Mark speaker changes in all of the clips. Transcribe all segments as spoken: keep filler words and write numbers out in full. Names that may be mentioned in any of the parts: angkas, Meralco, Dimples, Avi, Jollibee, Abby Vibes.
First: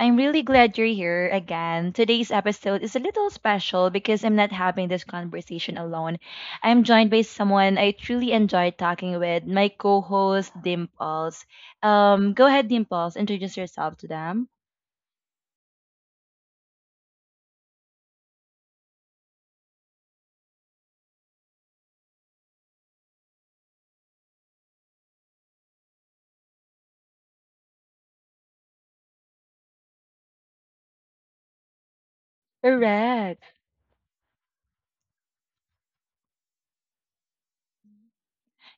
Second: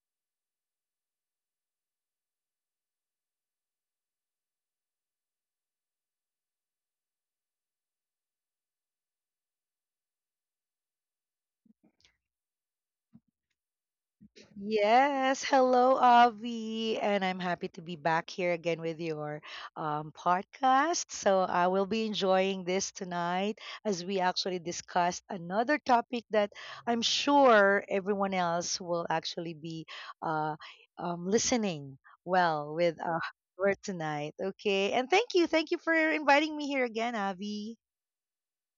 Speaker 1: I'm really glad you're here again. Today's episode is a little special because I'm not having this conversation alone. I'm joined by someone I truly enjoy talking with, my co host, Dimples. Um, go ahead, Dimples, introduce yourself to them.
Speaker 2: Yes, hello, Avi, and I'm happy to be back here again with your um, podcast. So I will be enjoying this tonight as we actually discussed another topic that I'm sure everyone else will actually be uh, um, listening well with uh,
Speaker 1: Correct.
Speaker 2: for tonight. Okay, and thank you, thank you for inviting me here again, Avi.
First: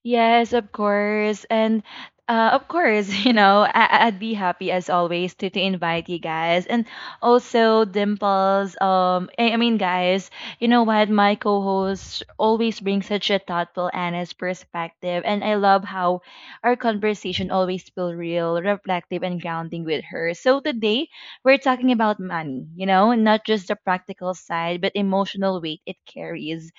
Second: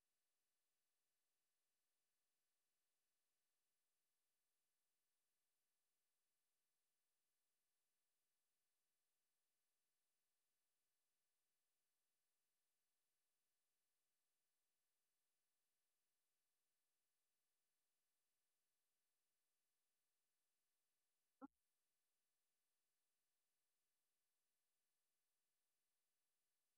Speaker 1: Yes, of course. And uh, of course, you know, I- I'd be happy as always to, to invite you guys. And also, Dimples, um, I I mean, guys, you know what? My co host always brings such a thoughtful, honest perspective. And I love how our conversation always feel real, reflective, and grounding with her. So today, we're talking about money, you know, not just the practical side, but emotional weight it carries,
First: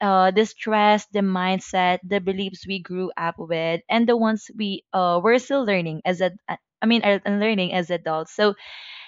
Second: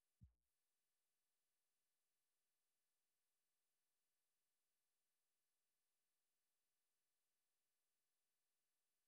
Speaker 1: uh, the stress, the mindset, the beliefs we grew up with, and the ones we uh, we're still learning as a, I mean, uh, learning as adults. So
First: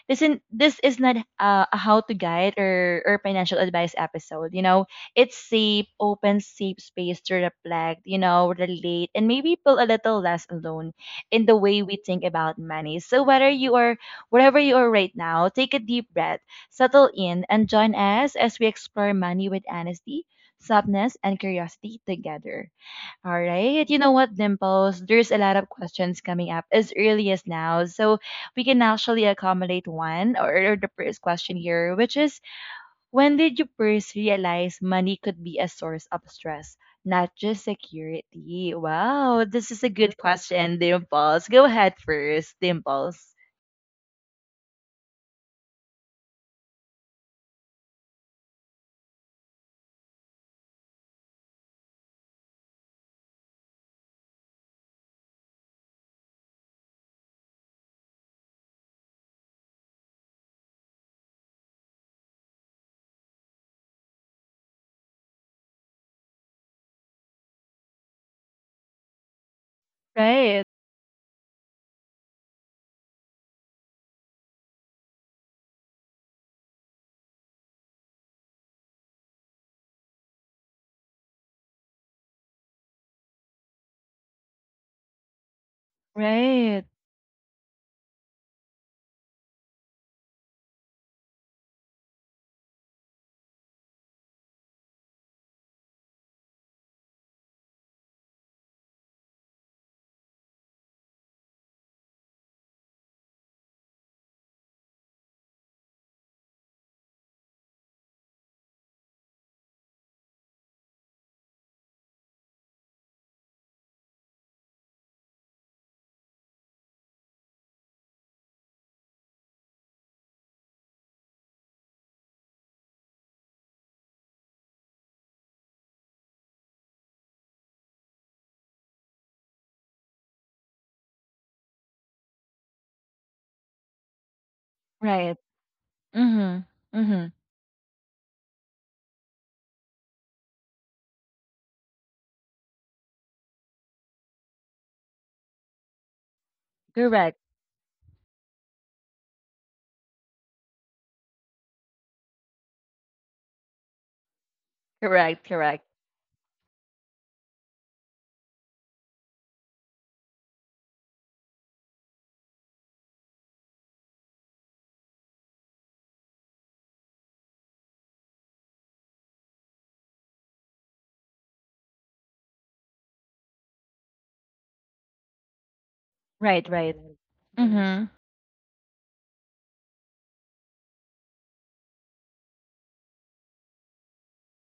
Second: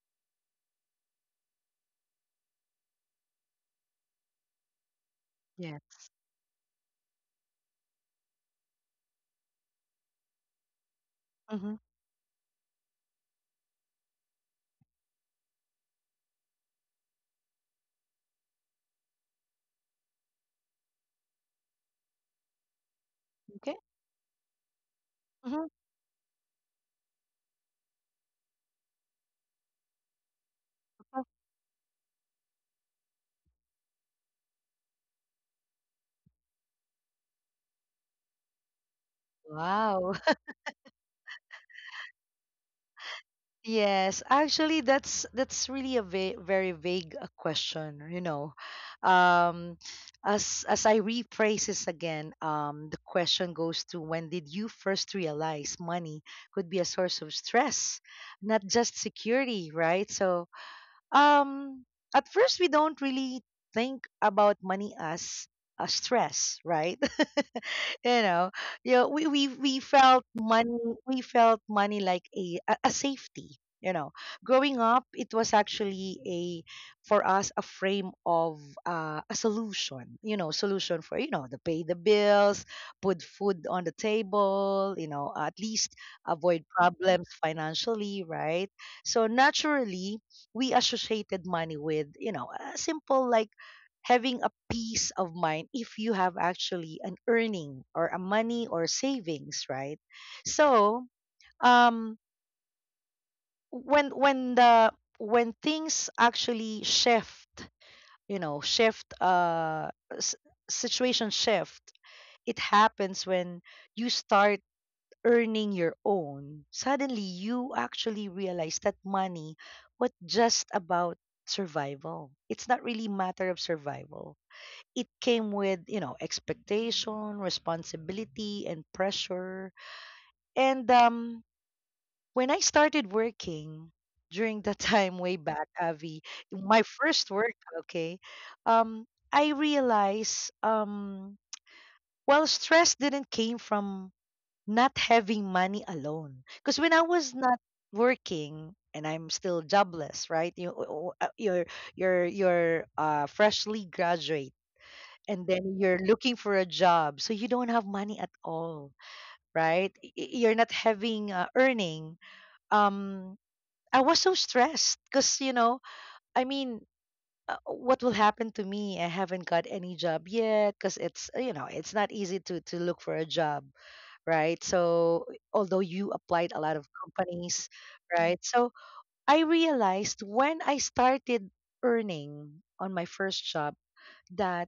Speaker 1: this in this is not uh, a how to guide or or financial advice episode. You know, it's safe,
Speaker 2: Yes.
Speaker 1: open, safe space to reflect. You know, relate, and maybe feel a little less alone in the
Speaker 2: Mm-hmm.
Speaker 1: way we think about money. So whether you are wherever you are right now, take a deep breath, settle in, and join us as we explore money with honesty, softness, and curiosity together. All
Speaker 2: Okay.
Speaker 1: right. You know what, Dimples? There's a lot
Speaker 2: Mm-hmm.
Speaker 1: of questions coming up as early as now. So we can actually accommodate one or, or the first question here, which is when did you first realize money could be a source of stress, not just security? Wow, this is a
Speaker 2: Wow.
Speaker 1: good question, Dimples. Go ahead first, Dimples.
Speaker 2: Yes, actually, that's that's really a va very vague uh, question, you know. Um, as as I rephrase this again, um, the question goes to, when did you first realize money could be a source of stress, not just security, right? So, um at first we don't really think about money as a stress, right? You know, you know, we, we we felt
Speaker 1: Right,
Speaker 2: money, we felt money like a a a safety, you know. Growing up, it was actually a for us a frame of uh, a solution, you know, solution for, you know, to pay the bills, put food on the table, you know, at least avoid
Speaker 1: right,
Speaker 2: problems financially, right? So naturally we associated money with, you know, a simple like having a peace of mind if you have actually an earning or a money or savings, right? So, um when when the when things actually shift, you know, shift uh s- situation shift. It happens when you start earning your own, suddenly you actually realize that money was just about survival. It's not really matter of survival. It came with, you know, expectation, responsibility, and pressure. And um, when I started working during the time way
Speaker 1: right.
Speaker 2: back, Avi,
Speaker 1: Mm-hmm.
Speaker 2: my
Speaker 1: Mm-hmm.
Speaker 2: first work, okay, um, I realized, um, well, stress didn't came from not having money alone. Because when I was
Speaker 1: Correct.
Speaker 2: not working and I'm still jobless, right? You, o- o- uh, you're you're you're uh, freshly graduate, and
Speaker 1: Correct.
Speaker 2: then
Speaker 1: Correct.
Speaker 2: you're looking for a job, so you don't have money at all, right? Y- y- You're not having uh, earning. Um, I was so stressed because, you know, I mean. Uh, what will happen to me? I haven't got any job yet because it's, uh, you know, it's not easy to to look for a job, right? So although you applied a
Speaker 1: Right,
Speaker 2: lot of
Speaker 1: right.
Speaker 2: companies,
Speaker 1: Mm-hmm.
Speaker 2: right? So I realized when I started earning on my first job that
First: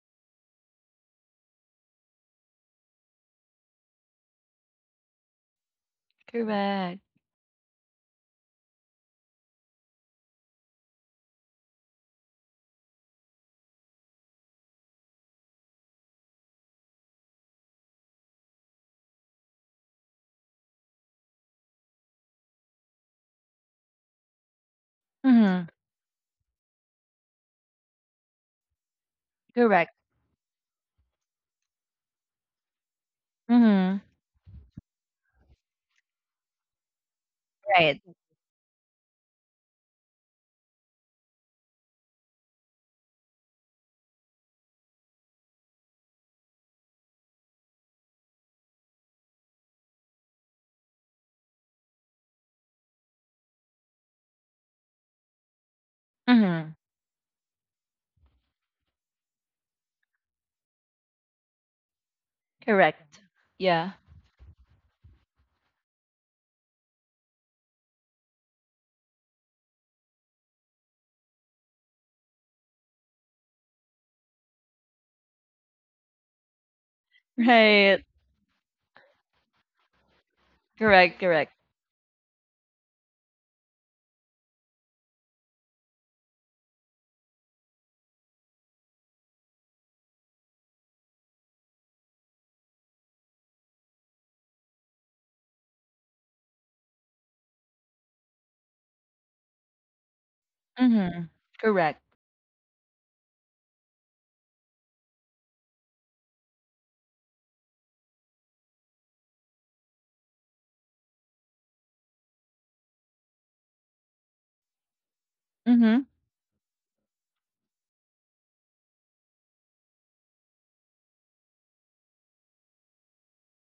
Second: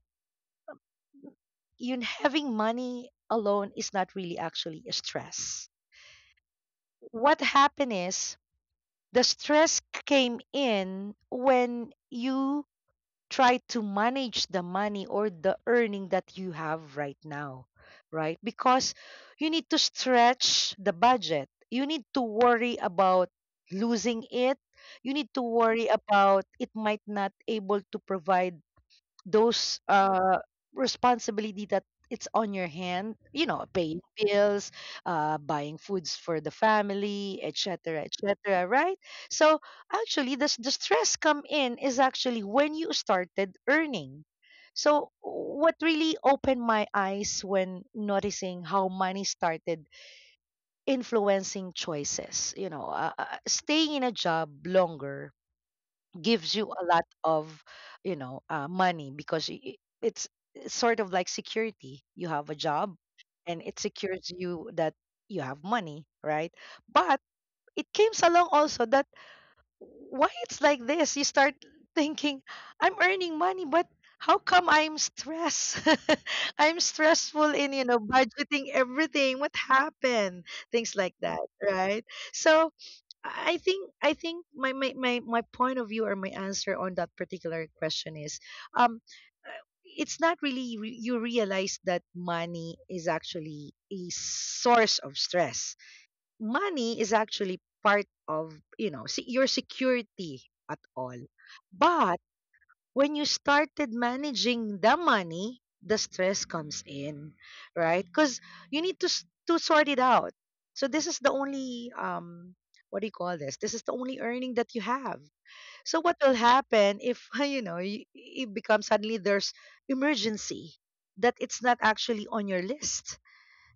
Speaker 2: you having money alone is not really actually a stress.
Speaker 1: Correct.
Speaker 2: What happened is the stress came in when you try to manage the money or the earning that you have right now, right? Because you need to stretch the budget. You need to worry about losing it. You need to
Speaker 1: Mm-hmm.
Speaker 2: worry about it might not able to provide those
Speaker 1: Correct.
Speaker 2: uh responsibility that it's on your hand, you know, paying
Speaker 1: Mhm.
Speaker 2: bills, uh buying foods for the family,
Speaker 1: Right.
Speaker 2: etc, etc, right? So actually the, s- the stress come in is actually when you started earning. So what really opened my eyes when noticing how money started influencing choices, you know, uh, uh, staying in a job longer gives you
Speaker 1: Mhm.
Speaker 2: a lot of, you know, uh, money, because i- i- it's sort of like security, you have a job,
Speaker 1: Correct.
Speaker 2: and it
Speaker 1: Yeah.
Speaker 2: secures you that you have money, right? But it comes along also that, why it's like this? You start thinking, I'm earning money, but how come I'm stressed? I'm stressful in, you know,
Speaker 1: Right.
Speaker 2: budgeting everything, what happened, things like
Speaker 1: Correct.
Speaker 2: that,
Speaker 1: Correct.
Speaker 2: right? So I I think I think my, my my my point of view or my answer on that particular question is, um uh, it's not really re- you realize that money is actually a source of stress. Money is actually part of, you know, se- your security at all.
Speaker 1: Mhm. Correct.
Speaker 2: But when you started managing the money, the stress comes in, right? Because you need to s- to sort it out. So this is the only, um what do you call this? This is the only earning that you have. So
Speaker 1: Mhm.
Speaker 2: what will happen if, you know, y- it becomes suddenly there's emergency that it's not actually on your list?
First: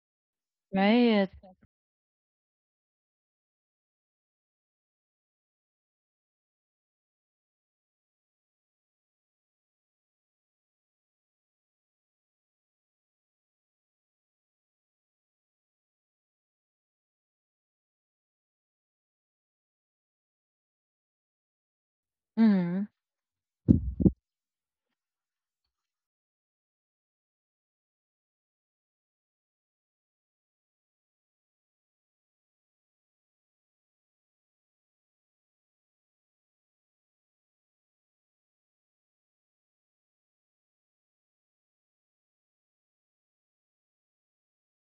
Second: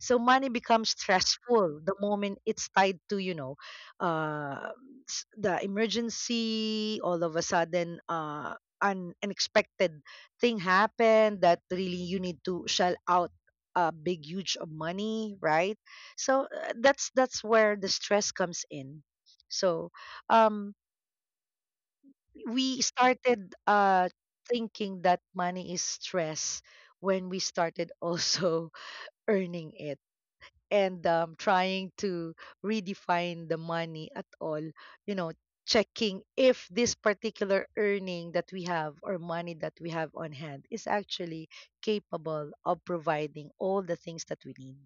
Speaker 2: So money becomes
Speaker 1: Right.
Speaker 2: stressful the moment it's tied to, you know, uh, s- the emergency, all of a sudden, uh, an unexpected thing happened that really you need to shell out a big huge of money, right? So, uh, that's that's where the stress comes in. So, um, we
Speaker 1: Mhm.
Speaker 2: started uh, thinking that money is stress when we started also earning it, and, um, trying to redefine the money at all, you know, checking if this particular earning that we have or money that we have on hand is actually capable of providing all the things that we need.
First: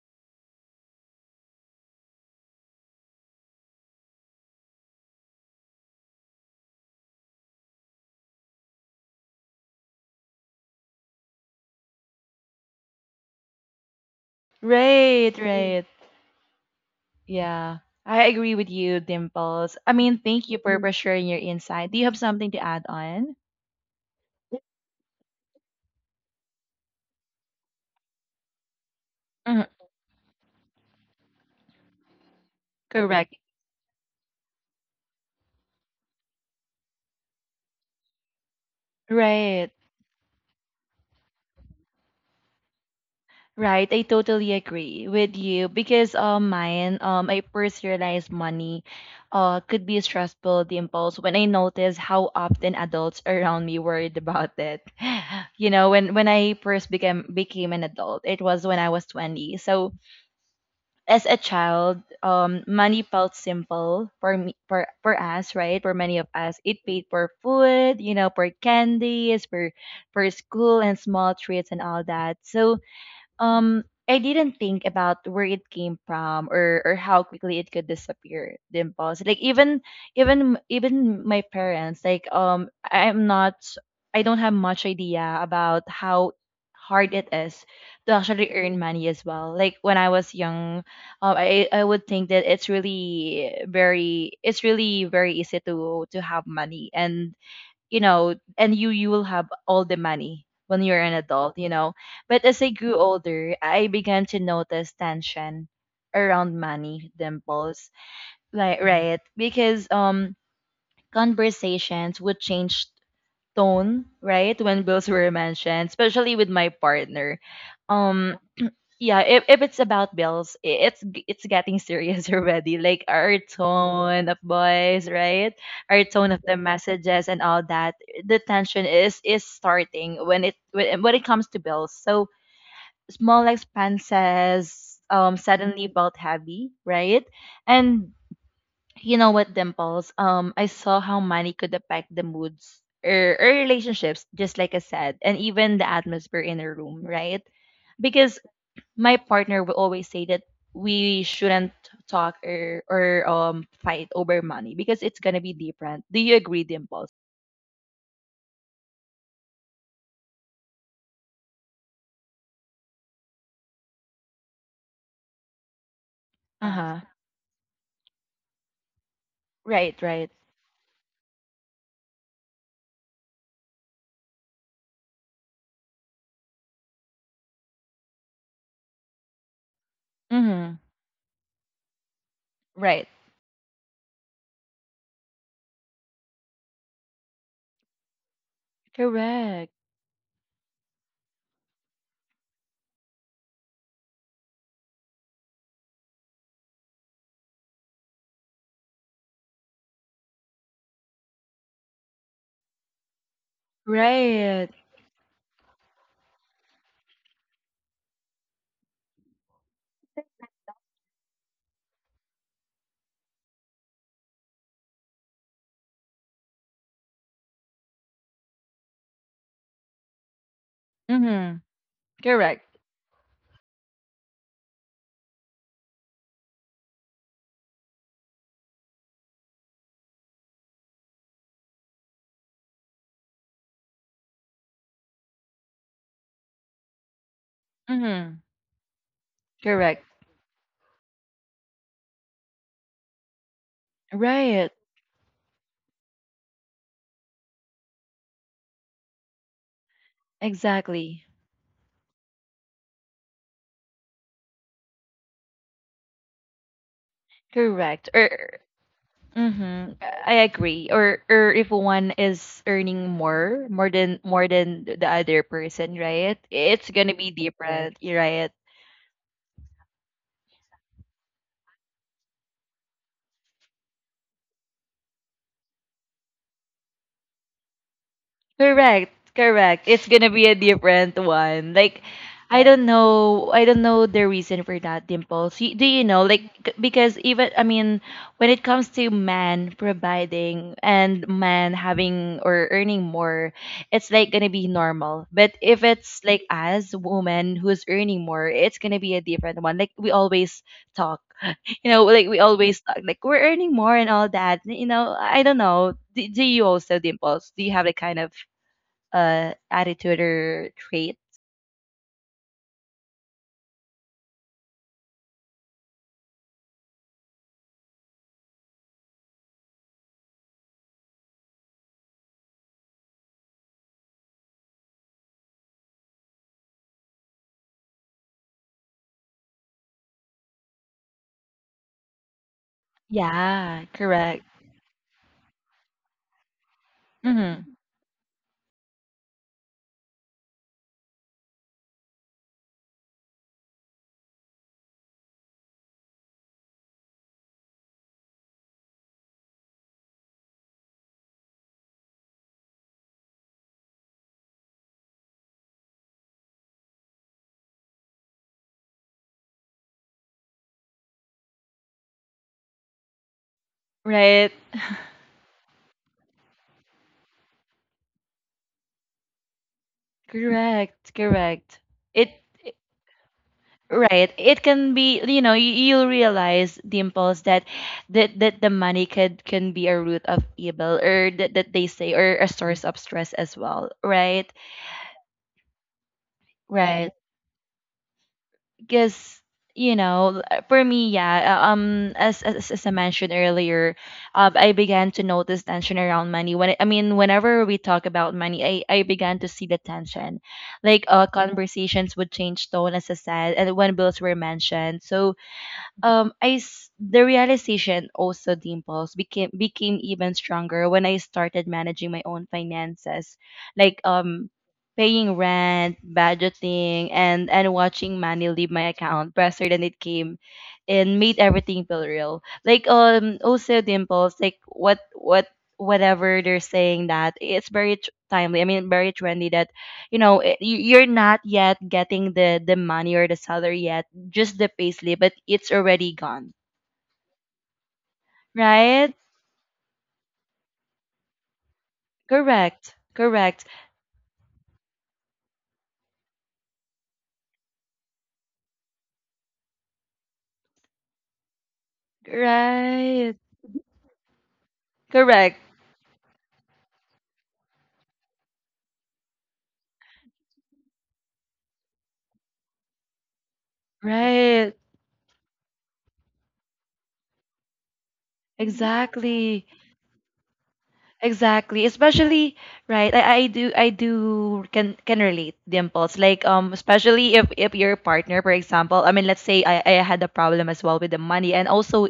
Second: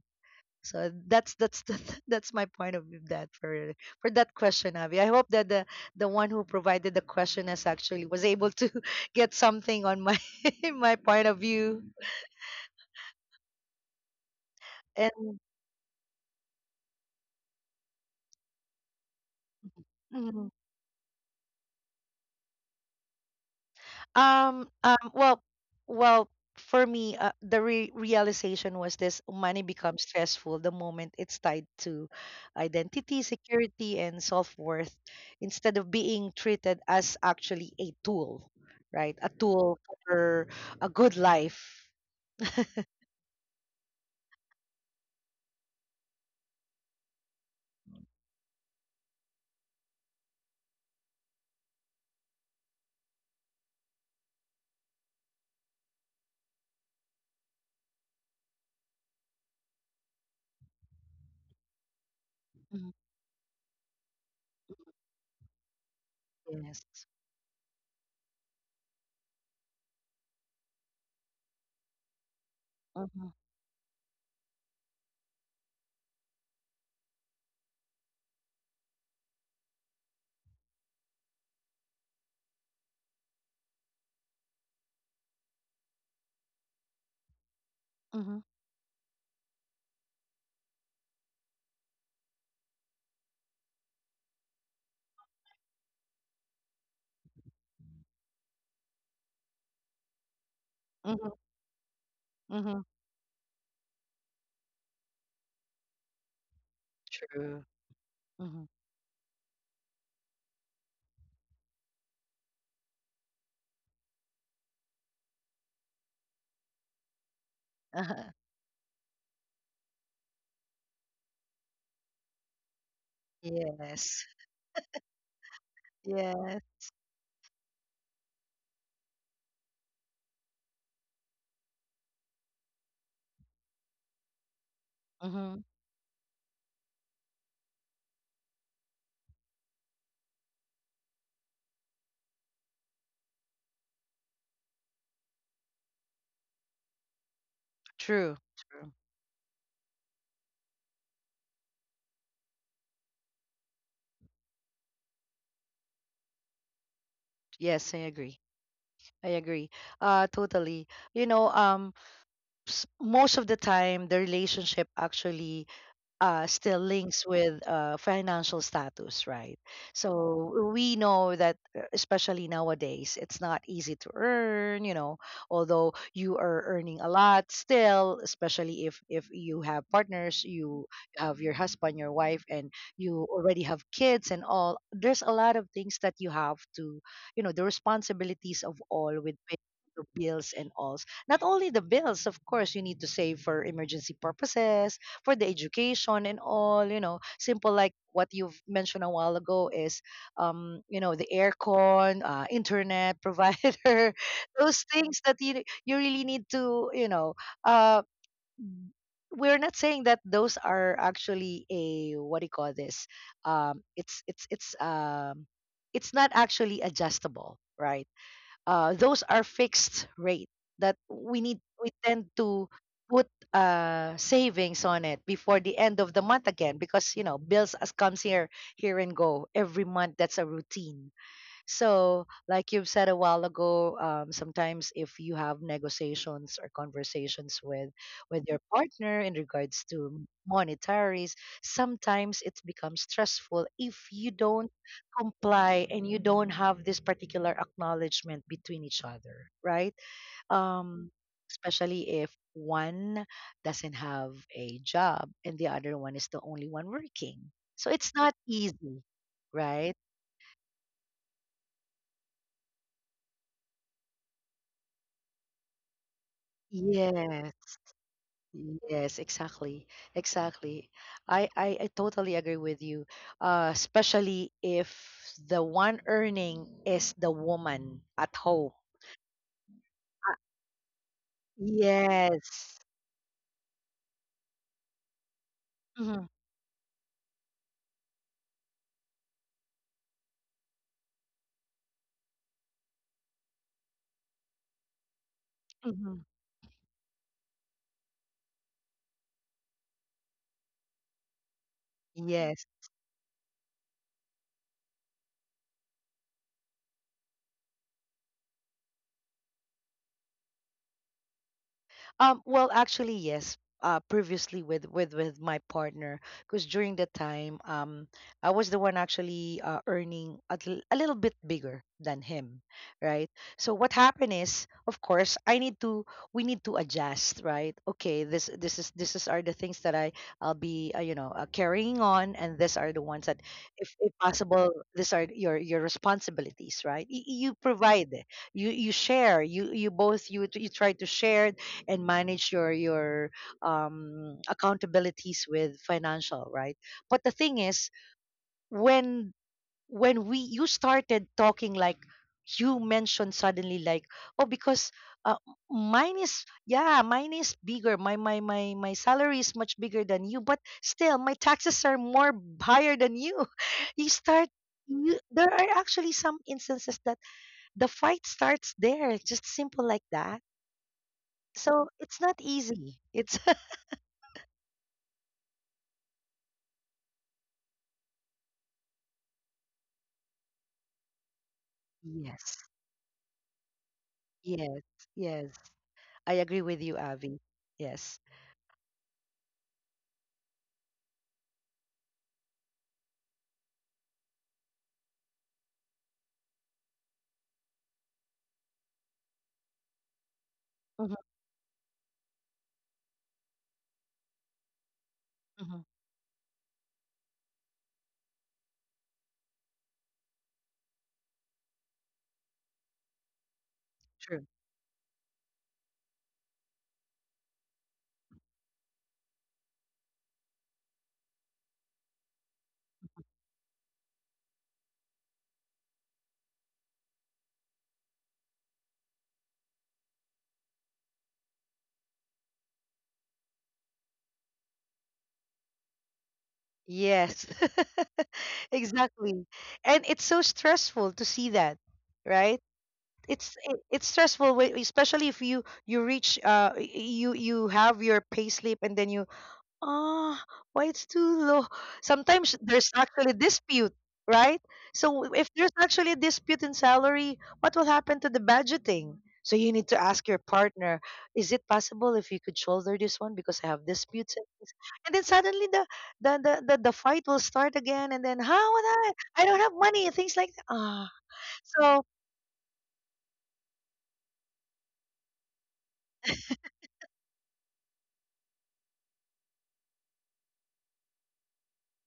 Speaker 2: So that's that's the, that's my point of view, that, for for that question, Avi, I hope that the the one who provided the question has actually was able to get something on my my point of view,
Speaker 1: Right.
Speaker 2: and
Speaker 1: Mm. Right. Yeah. I agree with you, Dimples. I mean,
Speaker 2: mm-hmm.
Speaker 1: thank you for, mm. for sharing your insight. Do you have something to add on?
Speaker 2: Um, um, well, well, for me, uh, the re realization was this: money
Speaker 1: Mhm.
Speaker 2: becomes stressful the moment it's tied to identity,
Speaker 1: Correct.
Speaker 2: security, and self-worth instead of being treated as actually a tool, right? A
Speaker 1: Right.
Speaker 2: tool for a good life.
Speaker 1: Right, I totally agree with you because um mine um I first realized money uh could be a stressful impulse when I noticed how often adults around me worried about it. You know, when when I first became became an adult, it was when I was twenty. So as a child, um
Speaker 2: Mhm.
Speaker 1: money felt simple for me for for us, right? For many of us, it paid
Speaker 2: Yes.
Speaker 1: for food, you know, for candies, for for school and small treats and all that. So
Speaker 2: Mm-hmm.
Speaker 1: um I didn't think about where it came from or or how quickly it could disappear the impulse, like even even even my parents, like um I- I'm not, I don't have much idea about how hard it is to
Speaker 2: Mm-hmm.
Speaker 1: actually earn money as well, like when I was young, uh, I I would think that it's really very, it's really very easy to to have money and you know, and you you will have all the money when you're an
Speaker 2: Mm-hmm.
Speaker 1: adult, you know, but as I
Speaker 2: Mm-hmm.
Speaker 1: grew older, I began to notice tension around money,
Speaker 2: True.
Speaker 1: Dimples,
Speaker 2: Mm-hmm.
Speaker 1: like right, because um conversations would change tone, right, when bills were mentioned, especially with my partner. um yeah, if, if it's about bills, i- it's g- it's getting serious already, like our
Speaker 2: Yes.
Speaker 1: tone of voice, right, our tone of the
Speaker 2: Yes.
Speaker 1: messages and all that. The tension is is starting when it, when, when it comes to bills. So small expenses um
Speaker 2: Mm-hmm.
Speaker 1: suddenly felt heavy, right? And you know what, Dimples? um I saw how money could affect the moods, or, or relationships, just like I said, and even the atmosphere in a room, right?
Speaker 2: True.
Speaker 1: Because
Speaker 2: True.
Speaker 1: my partner will always say that we shouldn't talk or or um fight over money because it's gonna be different. Do you agree, Dimples?
Speaker 2: Yes, I agree. I agree. Uh, totally. You know, um, s- most of the time, the relationship actually uh,
Speaker 1: Uh
Speaker 2: still
Speaker 1: huh.
Speaker 2: links with uh, financial status, right?
Speaker 1: Right. Right.
Speaker 2: So we know that, uh, especially nowadays, it's not easy to earn. You know, although you are earning a lot, still, especially if if you have partners,
Speaker 1: Mm-hmm.
Speaker 2: you have your husband, your wife, and
Speaker 1: Right.
Speaker 2: you already have kids and all. There's a lot of things that you have to, you know, the responsibilities of all with, paying
Speaker 1: Correct.
Speaker 2: the bills and all. Not only the bills, of course, you need to save for emergency purposes, for the education and all, you know, simple like what you've mentioned a while ago is, um you know, the aircon, uh, internet provider,
Speaker 1: Right.
Speaker 2: those things that you you really need to, you know, uh we're not saying that those are actually a, what do you call this, um it's it's it's um it's not actually adjustable, right? uh, those are fixed rate that we
Speaker 1: Mm-hmm.
Speaker 2: need we tend to
Speaker 1: Correct.
Speaker 2: put uh, savings on it before the end of the month again because, you know, bills as comes here here and go every month, that's a routine. So, like you've said a while ago, um, sometimes if you have negotiations or conversations with
Speaker 1: Mm-hmm.
Speaker 2: with your partner in regards
Speaker 1: Correct.
Speaker 2: to monetaries, sometimes it becomes stressful if you
Speaker 1: Right.
Speaker 2: don't comply and you don't have this particular acknowledgement between each other, right? Um,
Speaker 1: Exactly.
Speaker 2: especially if one doesn't have a job and the other one is the only one working. So
Speaker 1: Correct.
Speaker 2: it's not
Speaker 1: Or
Speaker 2: easy,
Speaker 1: mm-hmm.
Speaker 2: right?
Speaker 1: I agree. Or or if one is earning more, more than more than the other person, right? It's gonna be
Speaker 2: Yes.
Speaker 1: different, right?
Speaker 2: Yes, exactly. Exactly. I, I, I totally agree with you. Uh, especially if the one earning is the woman at home.
Speaker 1: Correct, correct. It's gonna be a different one. Like, I. Yeah.
Speaker 2: Yes.
Speaker 1: Don't know, I don't know the reason for that, Dimples. Y- Do you know,
Speaker 2: Mhm,
Speaker 1: like, c- because even, I mean, when it comes to man providing and man having or earning more, it's like gonna be normal. But if it's
Speaker 2: mhm.
Speaker 1: like as woman who's earning more, it's gonna be a different one. Like, we always talk, you know, like, we
Speaker 2: Yes.
Speaker 1: always talk, like, we're earning more and all that. You know, I don't know. Do, do you also, Dimples? Do you have the kind of uh, attitude or trait.
Speaker 2: Um, well, actually, yes. Uh, previously with with with my partner, because during that time, um, I was the one actually uh, earning a, l- a little bit bigger than him, right? So what happened is, of course, I need to we need to adjust, right? Okay, this this is this is are the things that I I'll be, uh, you know, uh, carrying on, and these are the ones that,
Speaker 1: Yeah,
Speaker 2: if, if
Speaker 1: correct.
Speaker 2: possible, these are your your responsibilities, right? Y- y- you
Speaker 1: Hmm.
Speaker 2: provide, you you share, you you both you you try to share and manage your your um, accountabilities with financial, right? But the thing is, when when we you started talking, like you mentioned suddenly, like, oh, because, uh, mine is yeah, mine is bigger, my my my my salary is much bigger than you, but still my taxes are more higher than you. you
Speaker 1: Right.
Speaker 2: start you, there are actually some instances that the fight starts there, just simple like that.
Speaker 1: Correct. Correct.
Speaker 2: So it's
Speaker 1: It,
Speaker 2: not
Speaker 1: it-
Speaker 2: easy, it's...
Speaker 1: right. It can be, you know, you, you'll realize, Dimples, that, that that the money could can be a root of evil or that, that they say, or a
Speaker 2: Yes.
Speaker 1: source of stress as well. Right.
Speaker 2: Yes. Yes. I agree with you,
Speaker 1: Right.
Speaker 2: Avi. Yes.
Speaker 1: Because you know, for me, yeah, uh, um as, as as I mentioned earlier, um I began to notice tension around money when i mean whenever we talk about money, i i began to see the tension, like
Speaker 2: Hmm.
Speaker 1: uh conversations would change tone as I said, and when bills were mentioned. So
Speaker 2: Hmm.
Speaker 1: um I s- the realization also, Dimples, became became even stronger when I started managing my own finances, like
Speaker 2: True.
Speaker 1: um paying rent, budgeting, and and watching money leave my account faster than it came, and made everything feel real, like um also, Dimples, like what what whatever they're saying, that it's very tr- timely I mean very trendy, that you know, it, you- you're not yet getting the the money or the salary yet, just the payslip, but it's already gone.
Speaker 2: Yes.
Speaker 1: Right?
Speaker 2: Exactly. And it's so stressful to see that, right?
Speaker 1: Correct.
Speaker 2: It's
Speaker 1: Correct.
Speaker 2: it, it's stressful, when- especially if you you reach, uh y- you you have your payslip and then you... Ah, why it's too low? Sometimes there's actually
Speaker 1: Right.
Speaker 2: dispute, right? So if
Speaker 1: Correct.
Speaker 2: there's actually a dispute in salary, what will happen to the budgeting? So you need to ask your partner, is it possible if you could shoulder this one because I have disputes and things?
Speaker 1: Right.
Speaker 2: And then suddenly the the the, the, the fight will start again, and then, how would I I don't
Speaker 1: Exactly.
Speaker 2: have money, things like that. Ah.
Speaker 1: Exactly.
Speaker 2: So,
Speaker 1: Especially right. I, I do, I do can can relate, Dimples. Like um especially if if your partner, for example, I mean, let's say I, I had a problem as well with the money, and also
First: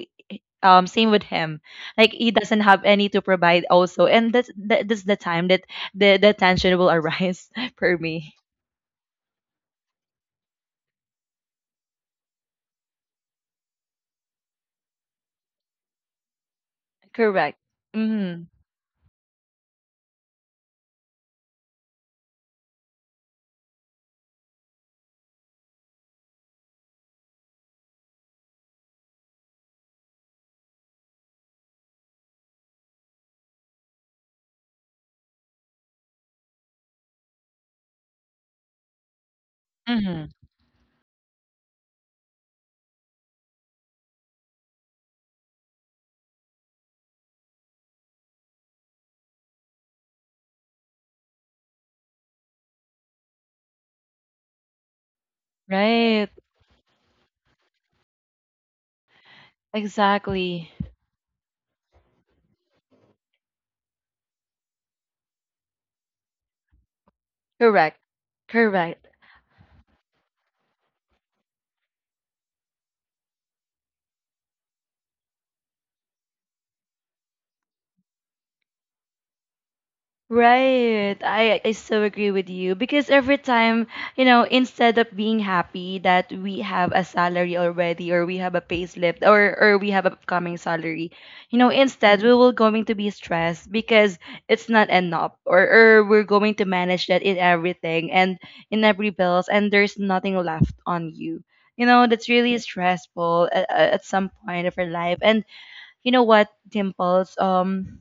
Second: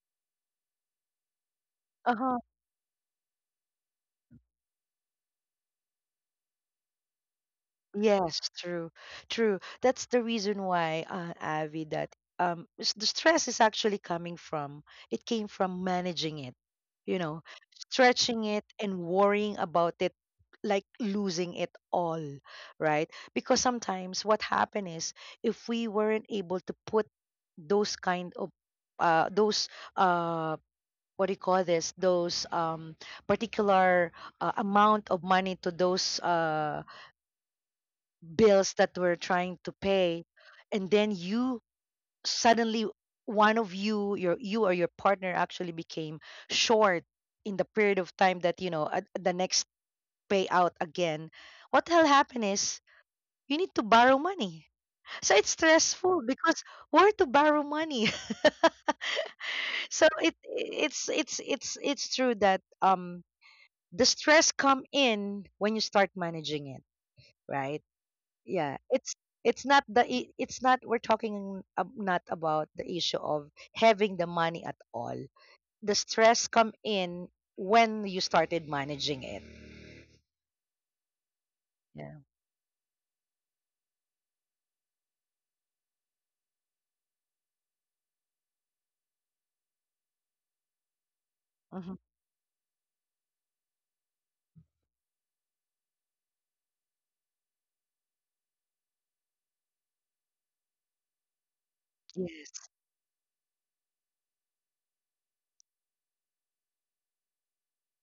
Speaker 1: um same with him. Like he
Speaker 2: uh-huh.
Speaker 1: doesn't have any to provide also. And that's that, that's the time that the, the tension will arise for me.
Speaker 2: Yes, true, true. That's the reason why, uh, Avi, that, um, s- the stress is actually coming from, it came from managing it, you know,
Speaker 1: Correct.
Speaker 2: stretching
Speaker 1: Mhm.
Speaker 2: it and worrying about it, like losing it all, right? Because sometimes what happened is, if we weren't able to put those kind of, uh, those, uh, what do you call this? Those um, particular uh, amount of money to those. Uh, bills that we're trying to pay,
Speaker 1: Mhm.
Speaker 2: and then you suddenly one of you your you or your partner actually became short in the period of time that, you know, at the next payout again what will happen is you need to borrow money. So it's stressful
Speaker 1: Right.
Speaker 2: because where to borrow money. so it
Speaker 1: Exactly.
Speaker 2: it's it's it's it's true that um the stress come in when you start managing it, right?
Speaker 1: Correct.
Speaker 2: yeah
Speaker 1: Correct.
Speaker 2: it's it's not the i- it's not, we're talking ab- not about the issue of having the money at all. The stress come in when you started managing it.
Speaker 1: Right. I I so
Speaker 2: Yeah.
Speaker 1: agree with you because every time, you know, instead of being happy that we have a salary already, or we have a payslip, or or we have upcoming salary, you know,
Speaker 2: Hmm.
Speaker 1: instead we will going to be stressed because it's not enough, or or we're going to manage that in everything and in every bills, and there's nothing left on you. You know, that's really
Speaker 2: Yes.
Speaker 1: stressful at, at some point of your life. And you know what, Dimples? Um,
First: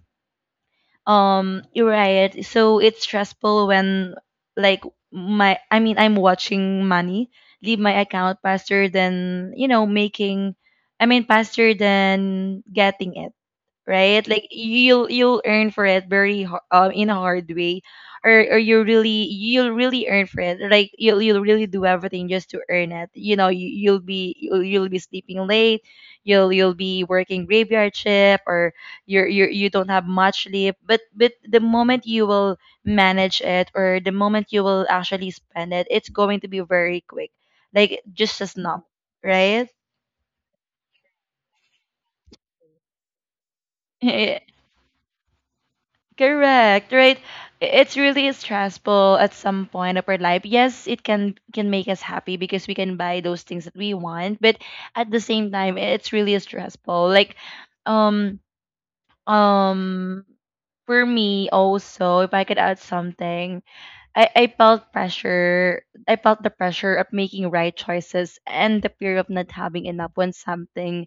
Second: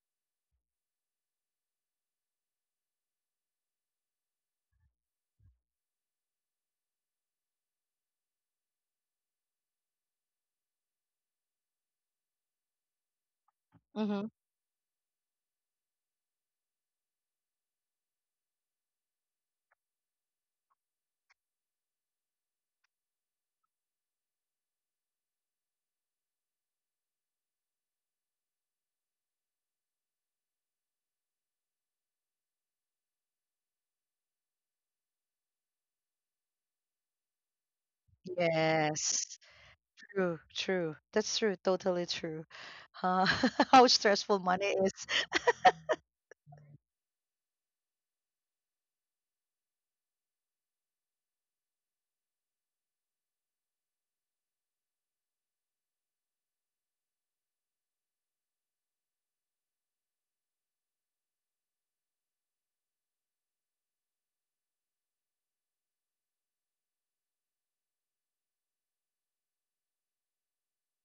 Speaker 1: um, You're right. So it's stressful when, like, my I mean, I'm watching money leave my account faster than, you know, making. I mean, faster than getting it,
Speaker 2: Hmm.
Speaker 1: right? Like you'll you'll earn for it very, har- um in a hard way, or or you really you'll really earn for it. Like you'll you'll really do everything just to earn it. You know, you, you'll be, you'll, you'll be sleeping late, you'll you'll be working graveyard shift, or you're you you don't have much sleep. But but the moment you will manage it, or the moment you will actually spend it, it's going to be very quick, like just a snap,
Speaker 2: Yes.
Speaker 1: right?
Speaker 2: True, true. That's true, totally true. uh, how stressful money is.
Speaker 1: Correct, right? It's really stressful at some point of our life. Yes, it can can make us happy because we can buy those things that we want, but at the same time, it's really stressful. Like, um, um, for me also, if I could add something, I, I felt pressure. I felt the pressure of making right choices, and the fear of not having enough when something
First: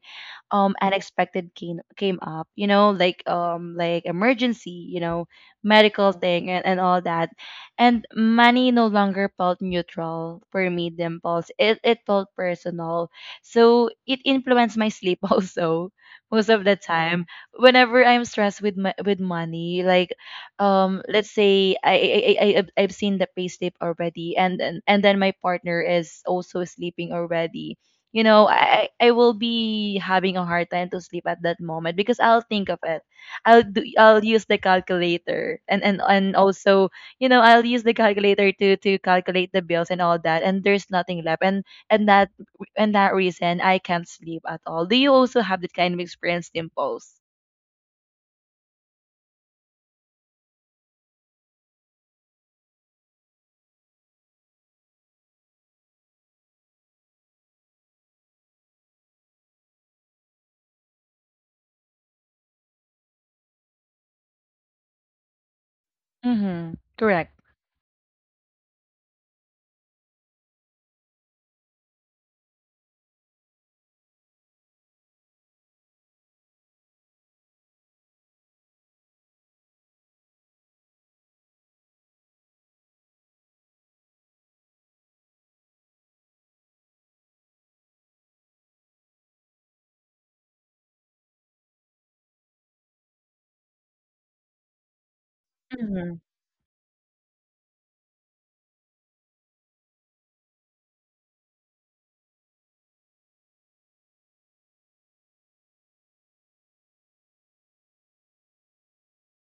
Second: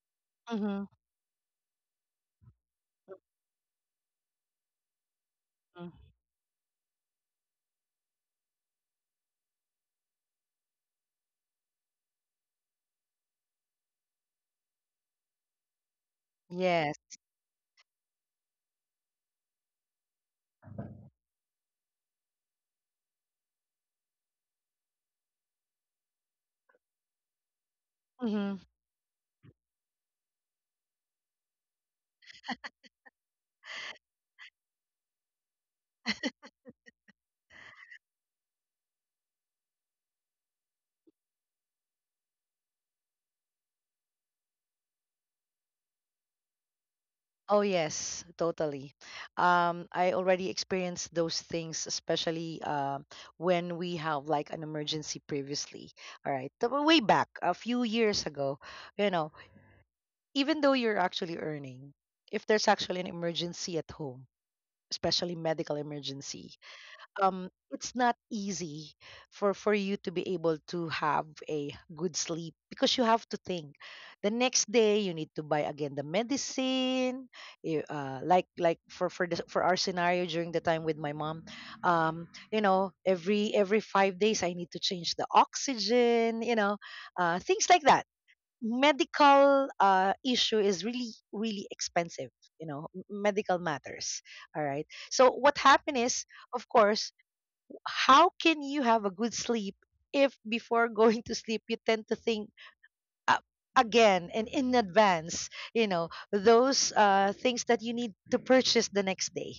Speaker 1: um
Speaker 2: Hmm.
Speaker 1: unexpected came came up, you know, like um like emergency, you know, medical thing, and, and all that. And money no longer felt neutral for me, Dimples. It it felt personal. So it influenced my sleep also most of the
Speaker 2: Yes.
Speaker 1: time. Whenever I'm stressed with my, with money, like um let's say I I I I- I've seen the payslip already, and and and then my partner is also sleeping already. You know,
Speaker 2: Hmm.
Speaker 1: I I I will be having a hard time to sleep at that moment, because I'll think of it. I'll do I'll use the calculator, and and and also, you know, I'll use the calculator to to calculate the bills and all that, and there's nothing left, and and that, and that reason I can't sleep at all. Do you also have that kind of experience, Dimples?
Speaker 2: Oh yes, totally. Um, I already experienced those things, especially uh, when we have like an emergency previously. All right, the way back a few years ago, you know, even though you're actually earning, if there's actually an emergency at home, especially medical emergency,
Speaker 1: Mm-hmm. Correct.
Speaker 2: um it's not easy for for you to be able to have a good sleep because you have to think the next day you need to buy again the medicine. You, uh, like like for for the, for our scenario during the time with my mom, um you know, every every five days I need to change the oxygen, you know, uh things like that. Medical uh issue is really really expensive, you know, m- medical matters. All right, so what happened is, of course, how can you have a good sleep if before going to sleep you tend to think, uh, again and in advance, you know, those uh, things that you need to purchase the next day.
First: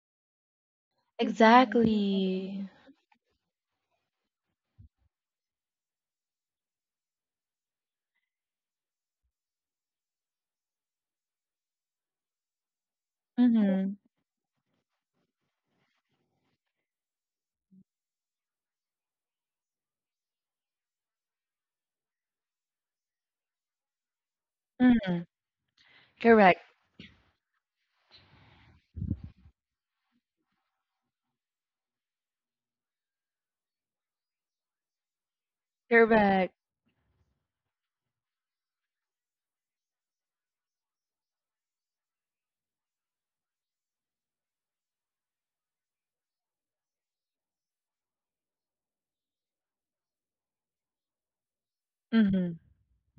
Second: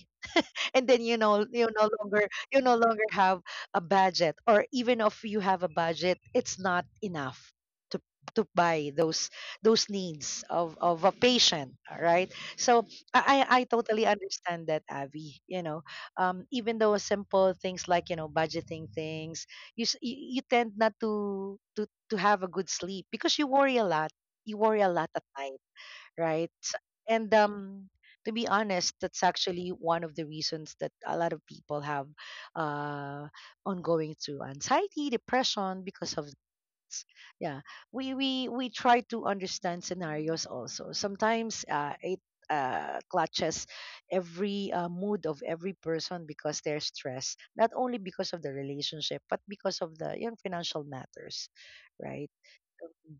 Speaker 2: And then you know you no longer you
Speaker 1: Exactly.
Speaker 2: no longer have a budget, or even if you have a budget it's not enough to to buy those those needs of of a patient. All right, so i i I
Speaker 1: Mm-hmm.
Speaker 2: totally understand that, Avi, you know. Um even though simple things like, you know, budgeting things, you s- you, you tend not to to to have a good sleep because you worry a lot. You worry a lot
Speaker 1: Mm-hmm.
Speaker 2: at night, right?
Speaker 1: Correct.
Speaker 2: And um, to be honest, that's actually one of the reasons that a lot of people have uh, ongoing to anxiety, depression because of
Speaker 1: Correct.
Speaker 2: this. Yeah, we we we try to understand scenarios also. Sometimes uh, it uh, clutches every uh, mood of every person because they're stressed, not only because of the relationship but because of, the you know, financial matters, right?
Speaker 1: Mm-hmm.
Speaker 2: Um,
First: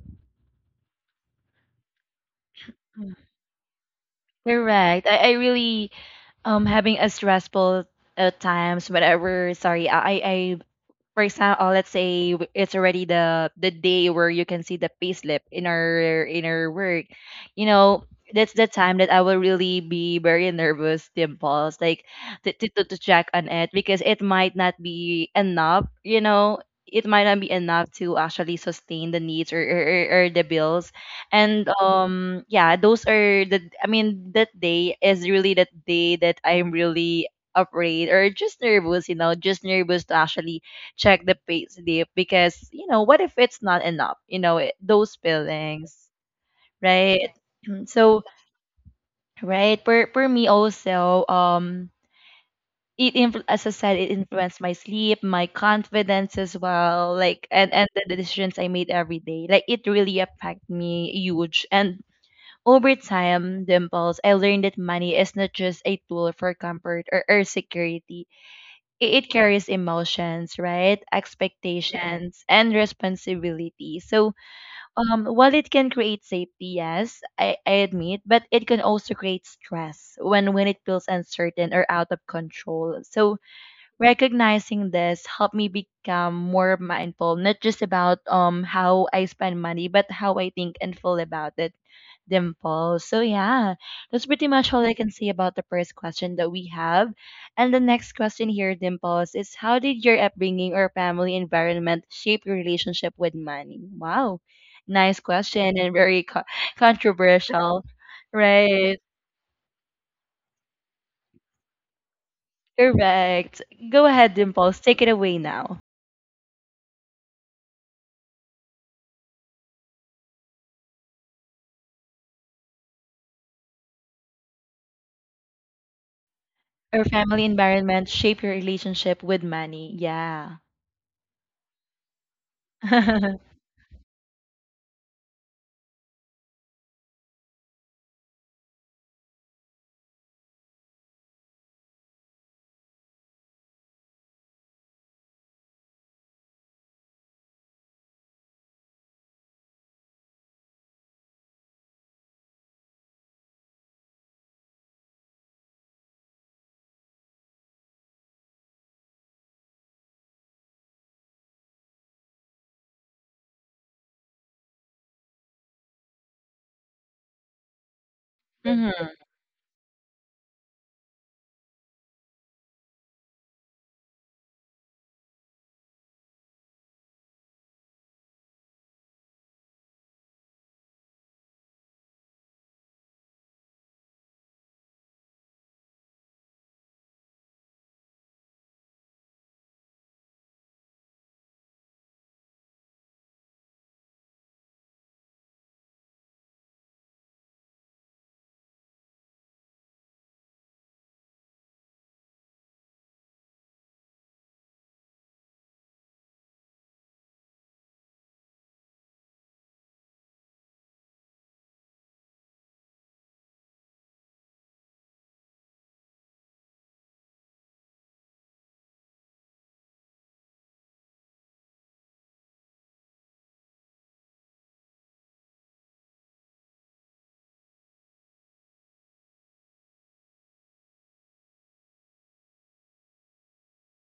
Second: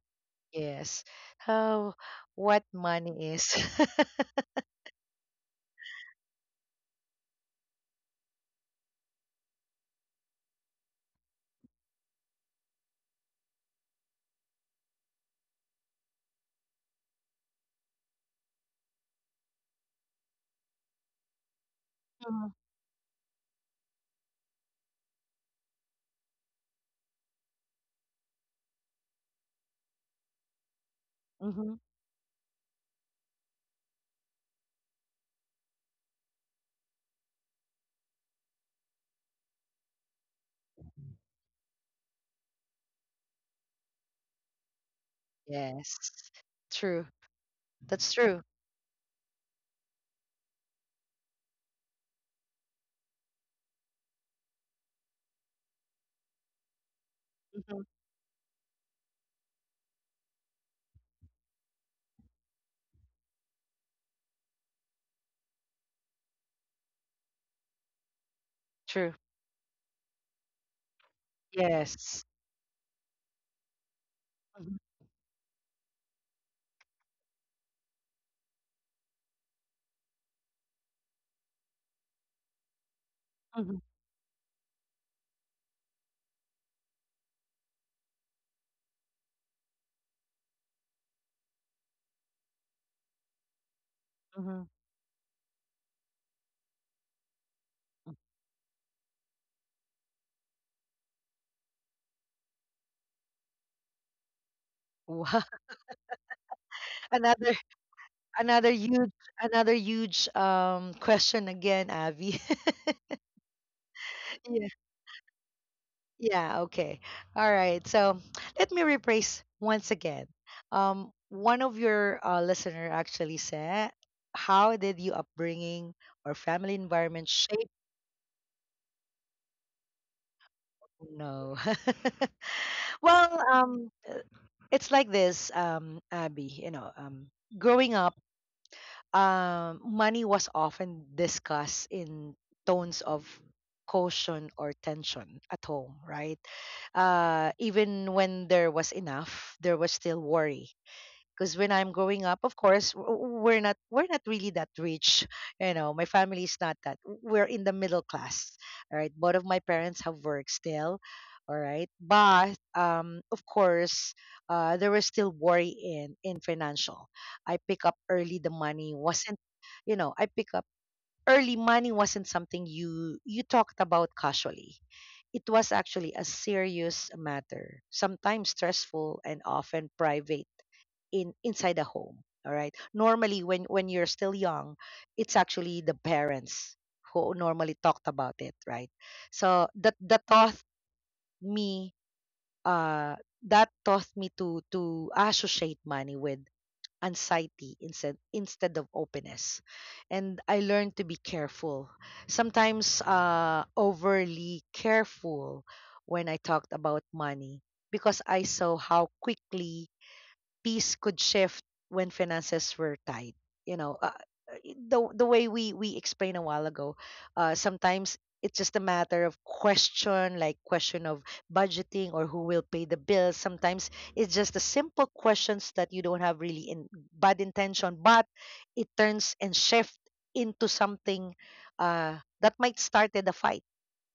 Speaker 2: yes. Oh, what money is.
Speaker 1: Correct. I, I really um having a stressful uh, times whatever. Sorry, I I I For example, let's say w- it's already the the day where you can see the payslip in our in our work, you know, that's the time that I will really be very nervous, dimples, like to, to to to check on it because it might not be enough, you know, it might not be enough to actually sustain the needs or or, or or the bills, and
Speaker 2: Mm-hmm.
Speaker 1: um yeah, those are the I mean that day is really the day that I'm really afraid or just nervous, you know, just nervous to actually check the pay slip because you know what if it's not enough, you know it, those feelings,
Speaker 2: Yes. True.
Speaker 1: right.
Speaker 2: That's
Speaker 1: So
Speaker 2: true.
Speaker 1: right, for for me also, um it influ- as I said, it influenced my sleep, my confidence as well, like, and
Speaker 2: Hmm.
Speaker 1: and the decisions I made every day. Like it really affected me huge. And over time, dimples, I learned that money is not just a tool for comfort or, or security.
Speaker 2: True.
Speaker 1: I- it carries emotions, right?
Speaker 2: Yes.
Speaker 1: Expectations and responsibility. So, um, while it can create safety, yes, I, I admit, but it can also create stress when when it feels uncertain or out of control. So,
Speaker 2: Mm-hmm.
Speaker 1: recognizing this helped me become more mindful, not just about um how I spend money, but how I think and feel about it, dimples. So yeah, that's pretty
Speaker 2: Hmm.
Speaker 1: much all I can say about the first question that we have. And the next question here, Dimples, is how did your upbringing or family environment shape your relationship with money? Wow, nice
Speaker 2: Wow.
Speaker 1: question and very co-
Speaker 2: Another,
Speaker 1: controversial,
Speaker 2: another
Speaker 1: right?
Speaker 2: huge, another huge um question again, Avi.
Speaker 1: Correct. Go ahead,
Speaker 2: Yeah.
Speaker 1: Dimples. Take it away now.
Speaker 2: Yeah, okay. All right. So let me rephrase once again. Um one of your uh, listener actually said, "How did your upbringing or family
Speaker 1: Your family
Speaker 2: environment shape?"
Speaker 1: environment shape your relationship with money. Yeah.
Speaker 2: No. Well, um, uh, it's like this, um, Abby. You know, um, growing up, um, money was often discussed in tones of caution or tension at home, right? Uh, even when there was enough, there was still worry because when I'm growing up, of course, w- we're not, we're not really that rich. You know, my family is not that. We're in the middle class. All right, both of my parents have work still. All right, but um, of course, uh, there was still worry in in financial. I pick up early. The money
Speaker 1: Hmm.
Speaker 2: wasn't, you know, I pick up early. Money wasn't something you you talked about casually. It was actually a serious matter, sometimes stressful and often private, in inside the home. All right, normally, when when you're still young, it's actually the parents who normally talked about it, right? So that that taught me, uh that taught me to to associate money with anxiety instead, instead of openness. And I learned to be careful, sometimes uh overly careful when I talked about money, because I saw how quickly peace could shift when finances were tight. You know, uh, eh, the the way we we explained a while ago, uh, sometimes it's just a matter of question, like question of budgeting or who will pay the bills. Sometimes it's just the simple questions that you don't have really in bad intention, but it turns and shift into something uh, that might start a fight,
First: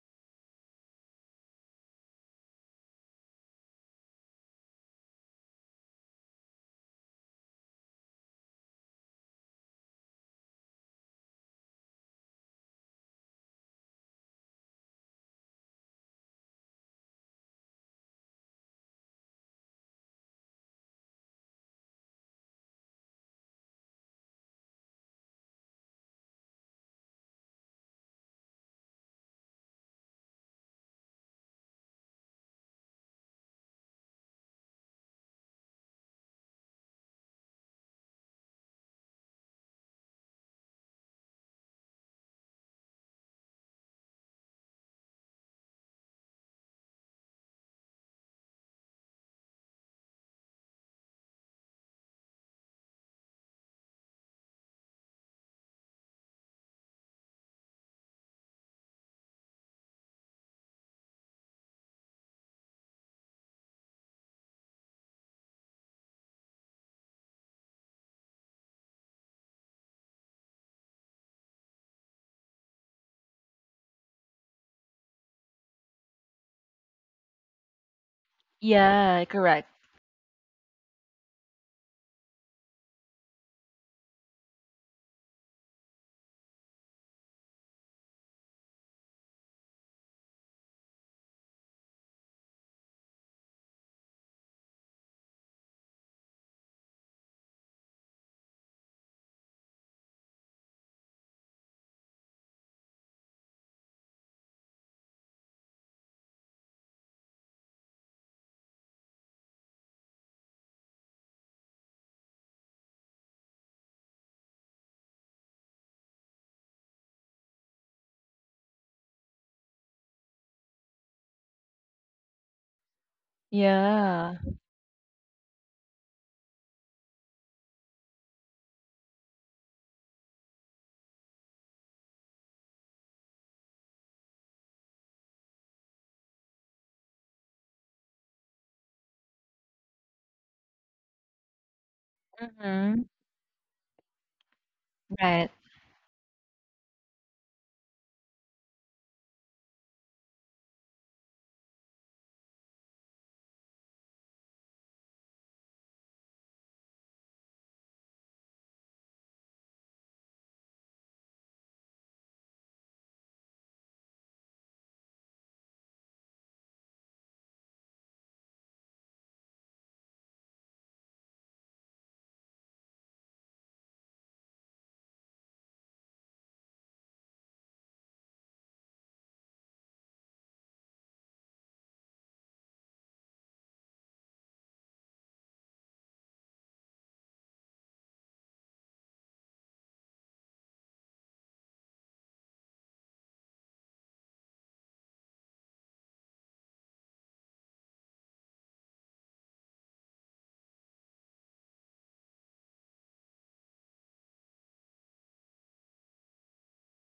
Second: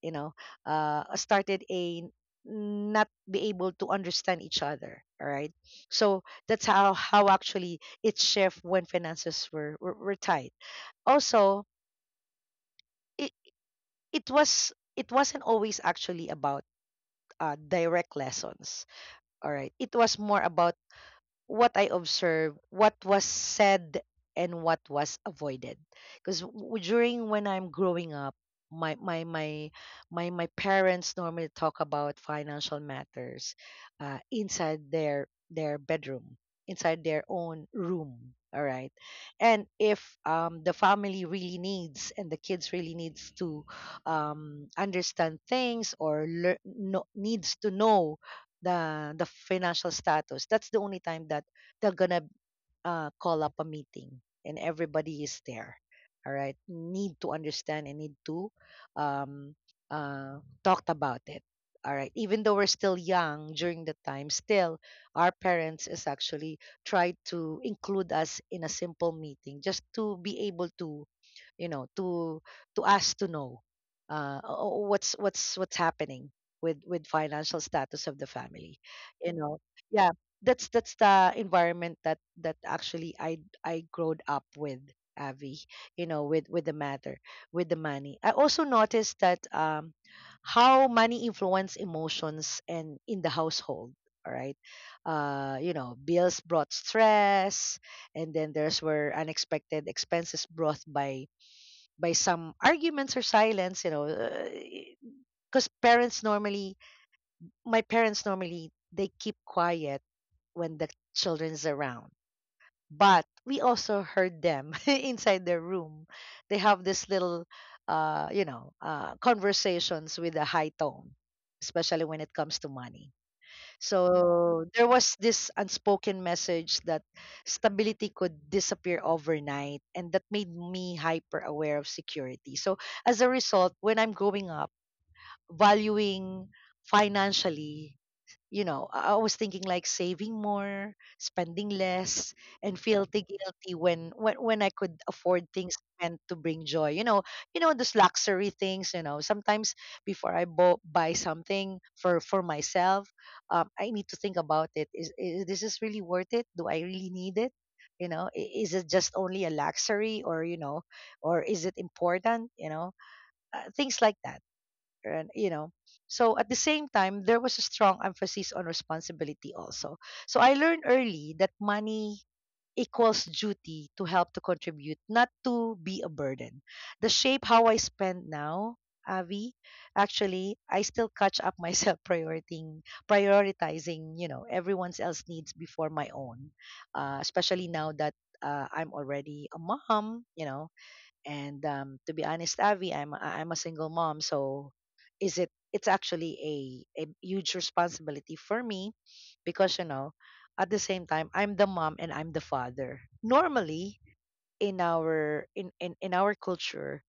Speaker 2: you know, uh started a not be able to understand each other. All right, so that's how how actually it shift when finances were were, were tight. Also, it, it was, it wasn't always actually about uh, direct lessons. All right, it was more about what I observed, what was said, and what was avoided. Because during when I'm growing up, my my my my my parents normally talk about financial matters, uh, inside their their bedroom, inside their own room. All right, and if um, the family really needs and the kids really needs to um, understand things or lear- no, needs to know the the financial status, that's the only time that they're gonna uh, call up a meeting and everybody is there. All right. Need to understand and need to um, uh, talk about it. All right. Even though we're still young during the time, still our parents is actually try to include us in a simple meeting just to be able to, you know, to to ask to know, uh, o- o- what's what's what's happening with with financial status of the family.
Speaker 1: Yeah,
Speaker 2: You know,
Speaker 1: correct.
Speaker 2: yeah, that's that's the environment that that actually I I growed up with, Avi, you know, with with the matter, with the money. I also noticed that um, how money influence emotions and in the household. All right, uh, you know, bills brought stress, and then there's were unexpected expenses brought by by some arguments or silence. You know, because parents normally, my parents normally they keep quiet when the children's around, but we also heard them inside their room. They have this little uh you know uh conversations with a high tone, especially when it comes to money.
Speaker 1: Yeah.
Speaker 2: So there was this unspoken message that stability could disappear overnight, and that made me hyper aware of security. So as a result, when I'm growing up, valuing financially, you know, I I was thinking like saving more, spending less, and
Speaker 1: Hmm.
Speaker 2: feeling guilty when when when I could afford
Speaker 1: Right.
Speaker 2: things meant to bring joy. You know, you know those luxury things. You know, sometimes before I bo- buy something for for myself, um, I need to think about it. Is, is this is really worth it? Do I really need it? You know, i- is it just only a luxury, or you know, or is it important? You know, uh, things like that. And you know, so at the same time there was a strong emphasis on responsibility also. So I learned early that money equals duty to help, to contribute, not to be a burden. The shape how I spend now, Avi, actually I still catch up myself prioritizing, prioritizing, you know, everyone else needs before my own. Uh, especially now that uh, I'm already a mom, you know. And, um, to be honest, Avi, I'm I- I'm a single mom. So is it, it's actually a, a huge responsibility for me, because, you know, at the same time, I'm the mom and I'm the father. Normally, in our in, in, in our culture,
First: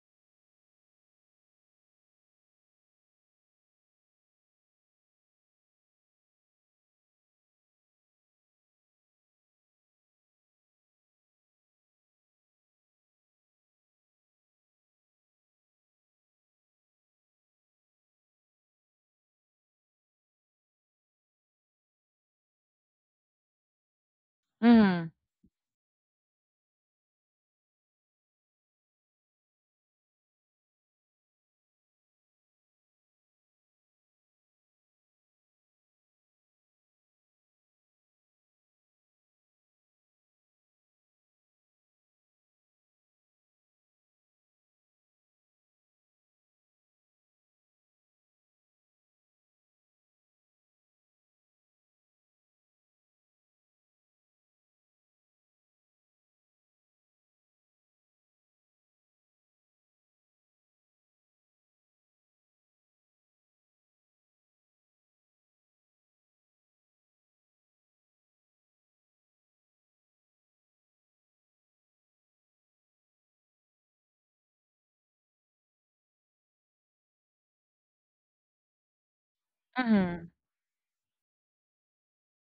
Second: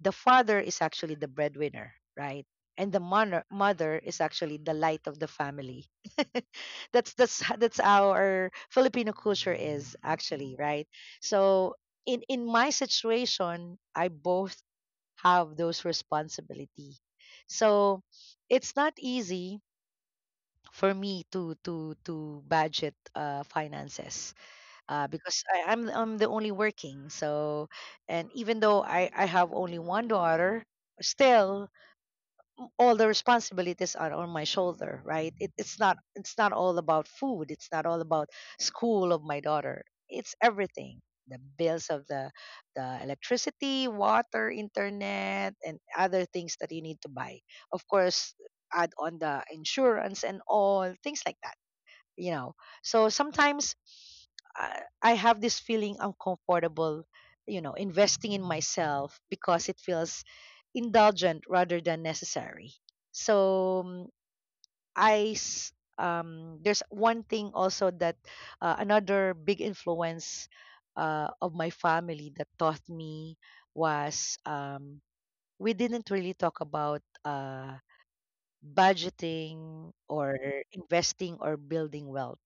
Speaker 2: the father is actually the breadwinner, right? And the mother mother is actually the light of the family. That's that's h- that's how our Filipino culture is actually, right? So in in my situation, I both have those responsibility. So it's not easy for me to to to budget uh, finances, uh,
Speaker 1: Mm-hmm.
Speaker 2: because I, I'm I'm the only working. So, and even though I I have only one daughter, still all the responsibilities are on my shoulder, right? It, it's not, it's not all about food. It's not all about school of my daughter. It's everything. The bills of the the electricity, water, internet, and other things that you need to buy. Of course, add on the insurance and all things like that, you know. So sometimes i, I have this feeling uncomfortable, you know, investing in myself because it feels indulgent rather than necessary. So mm, i s- um, there's one thing also that uh, another big influence uh, of my family that taught me was um, we didn't really talk about uh, budgeting
Speaker 1: Mhm.
Speaker 2: or investing or building wealth.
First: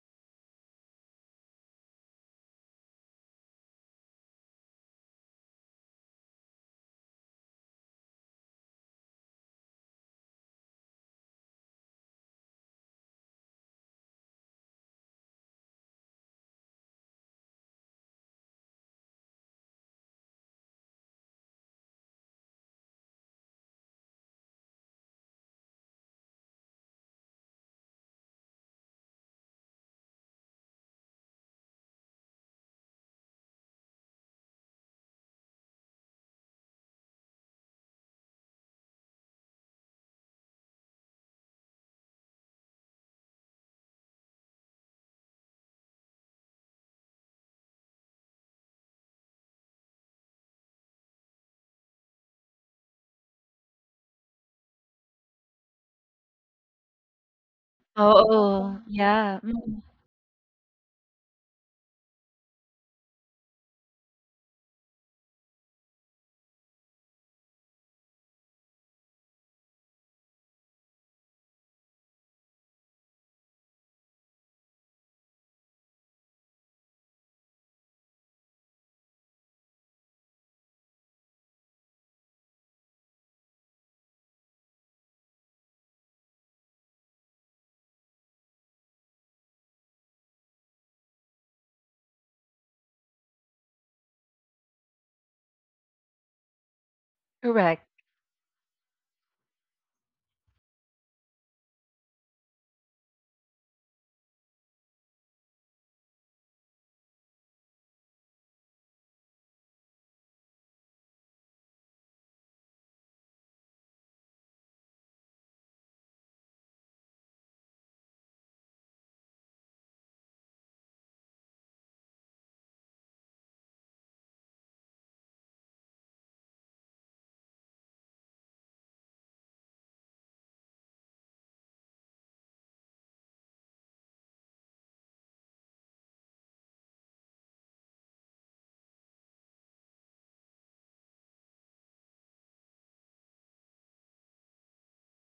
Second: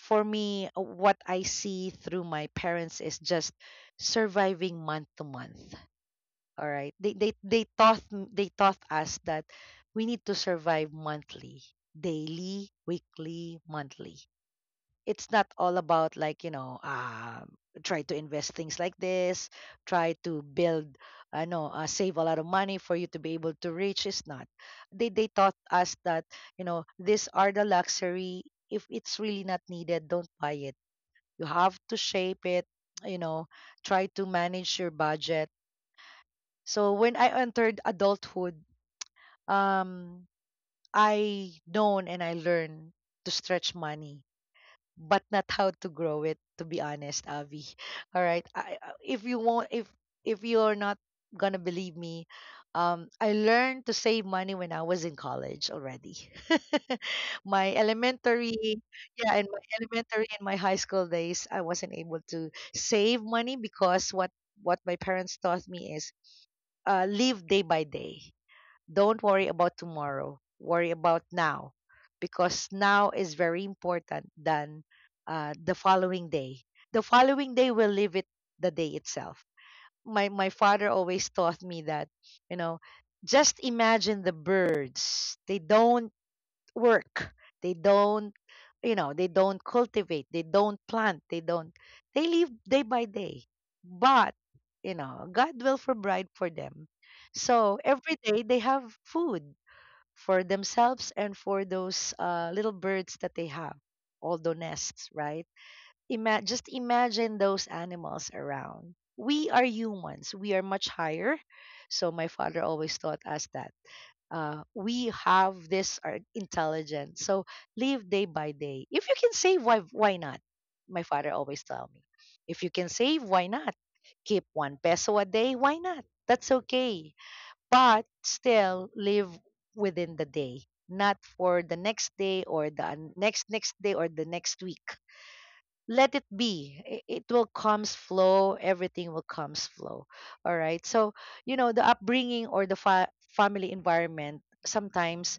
Speaker 2: For me, uh, what I see through my parents is just surviving month to month. All right, they they they taught m- they taught us that we need to survive monthly, daily, weekly, monthly. It's not all about, like, you know um try to invest things like this, try to build. I know uh, save a lot of money for you to be able to reach. It's not... they they taught us that, you know, these are the luxury. If it's really not needed, don't buy it. You have to shape it, you know. Try to manage your budget. So when I entered adulthood, um I known and I learned to stretch money, but not how to grow it, to be honest, Avi. All right, I, I- if you won't, if if you're not gonna believe me, um I learned to save money when I was in college already. My elementary...
Speaker 1: Oh.
Speaker 2: Yeah,
Speaker 1: Yeah,
Speaker 2: in my
Speaker 1: mm,
Speaker 2: elementary and my high school days I wasn't able to save money because what what my parents taught me is, uh live day by day. Don't worry about tomorrow. Worry about now, because now is very important than, uh, the following day. The following day will live it, the day itself. My my father always taught me that, you know, just imagine the birds. They don't work. They don't, you know, they don't cultivate, they don't plant, they don't, they live day by day. But, you know, God will provide for them. So
Speaker 1: correct.
Speaker 2: every day they have food for themselves and for those uh, little birds that they have, all the nests, right? Ima- just imagine those animals around. We are humans, we are much higher. So my father always taught us that, uh, we have this are intelligence. So live day by day. If you can save, why why not? My father always tell me, if you can save, why not? Keep one peso a day, why not? That's okay. But still live within the day, not for the next day or the next next day or the next week. Let it be, it, it will comes flow, everything will comes flow. All right, so you know, the upbringing or the fa- family environment sometimes,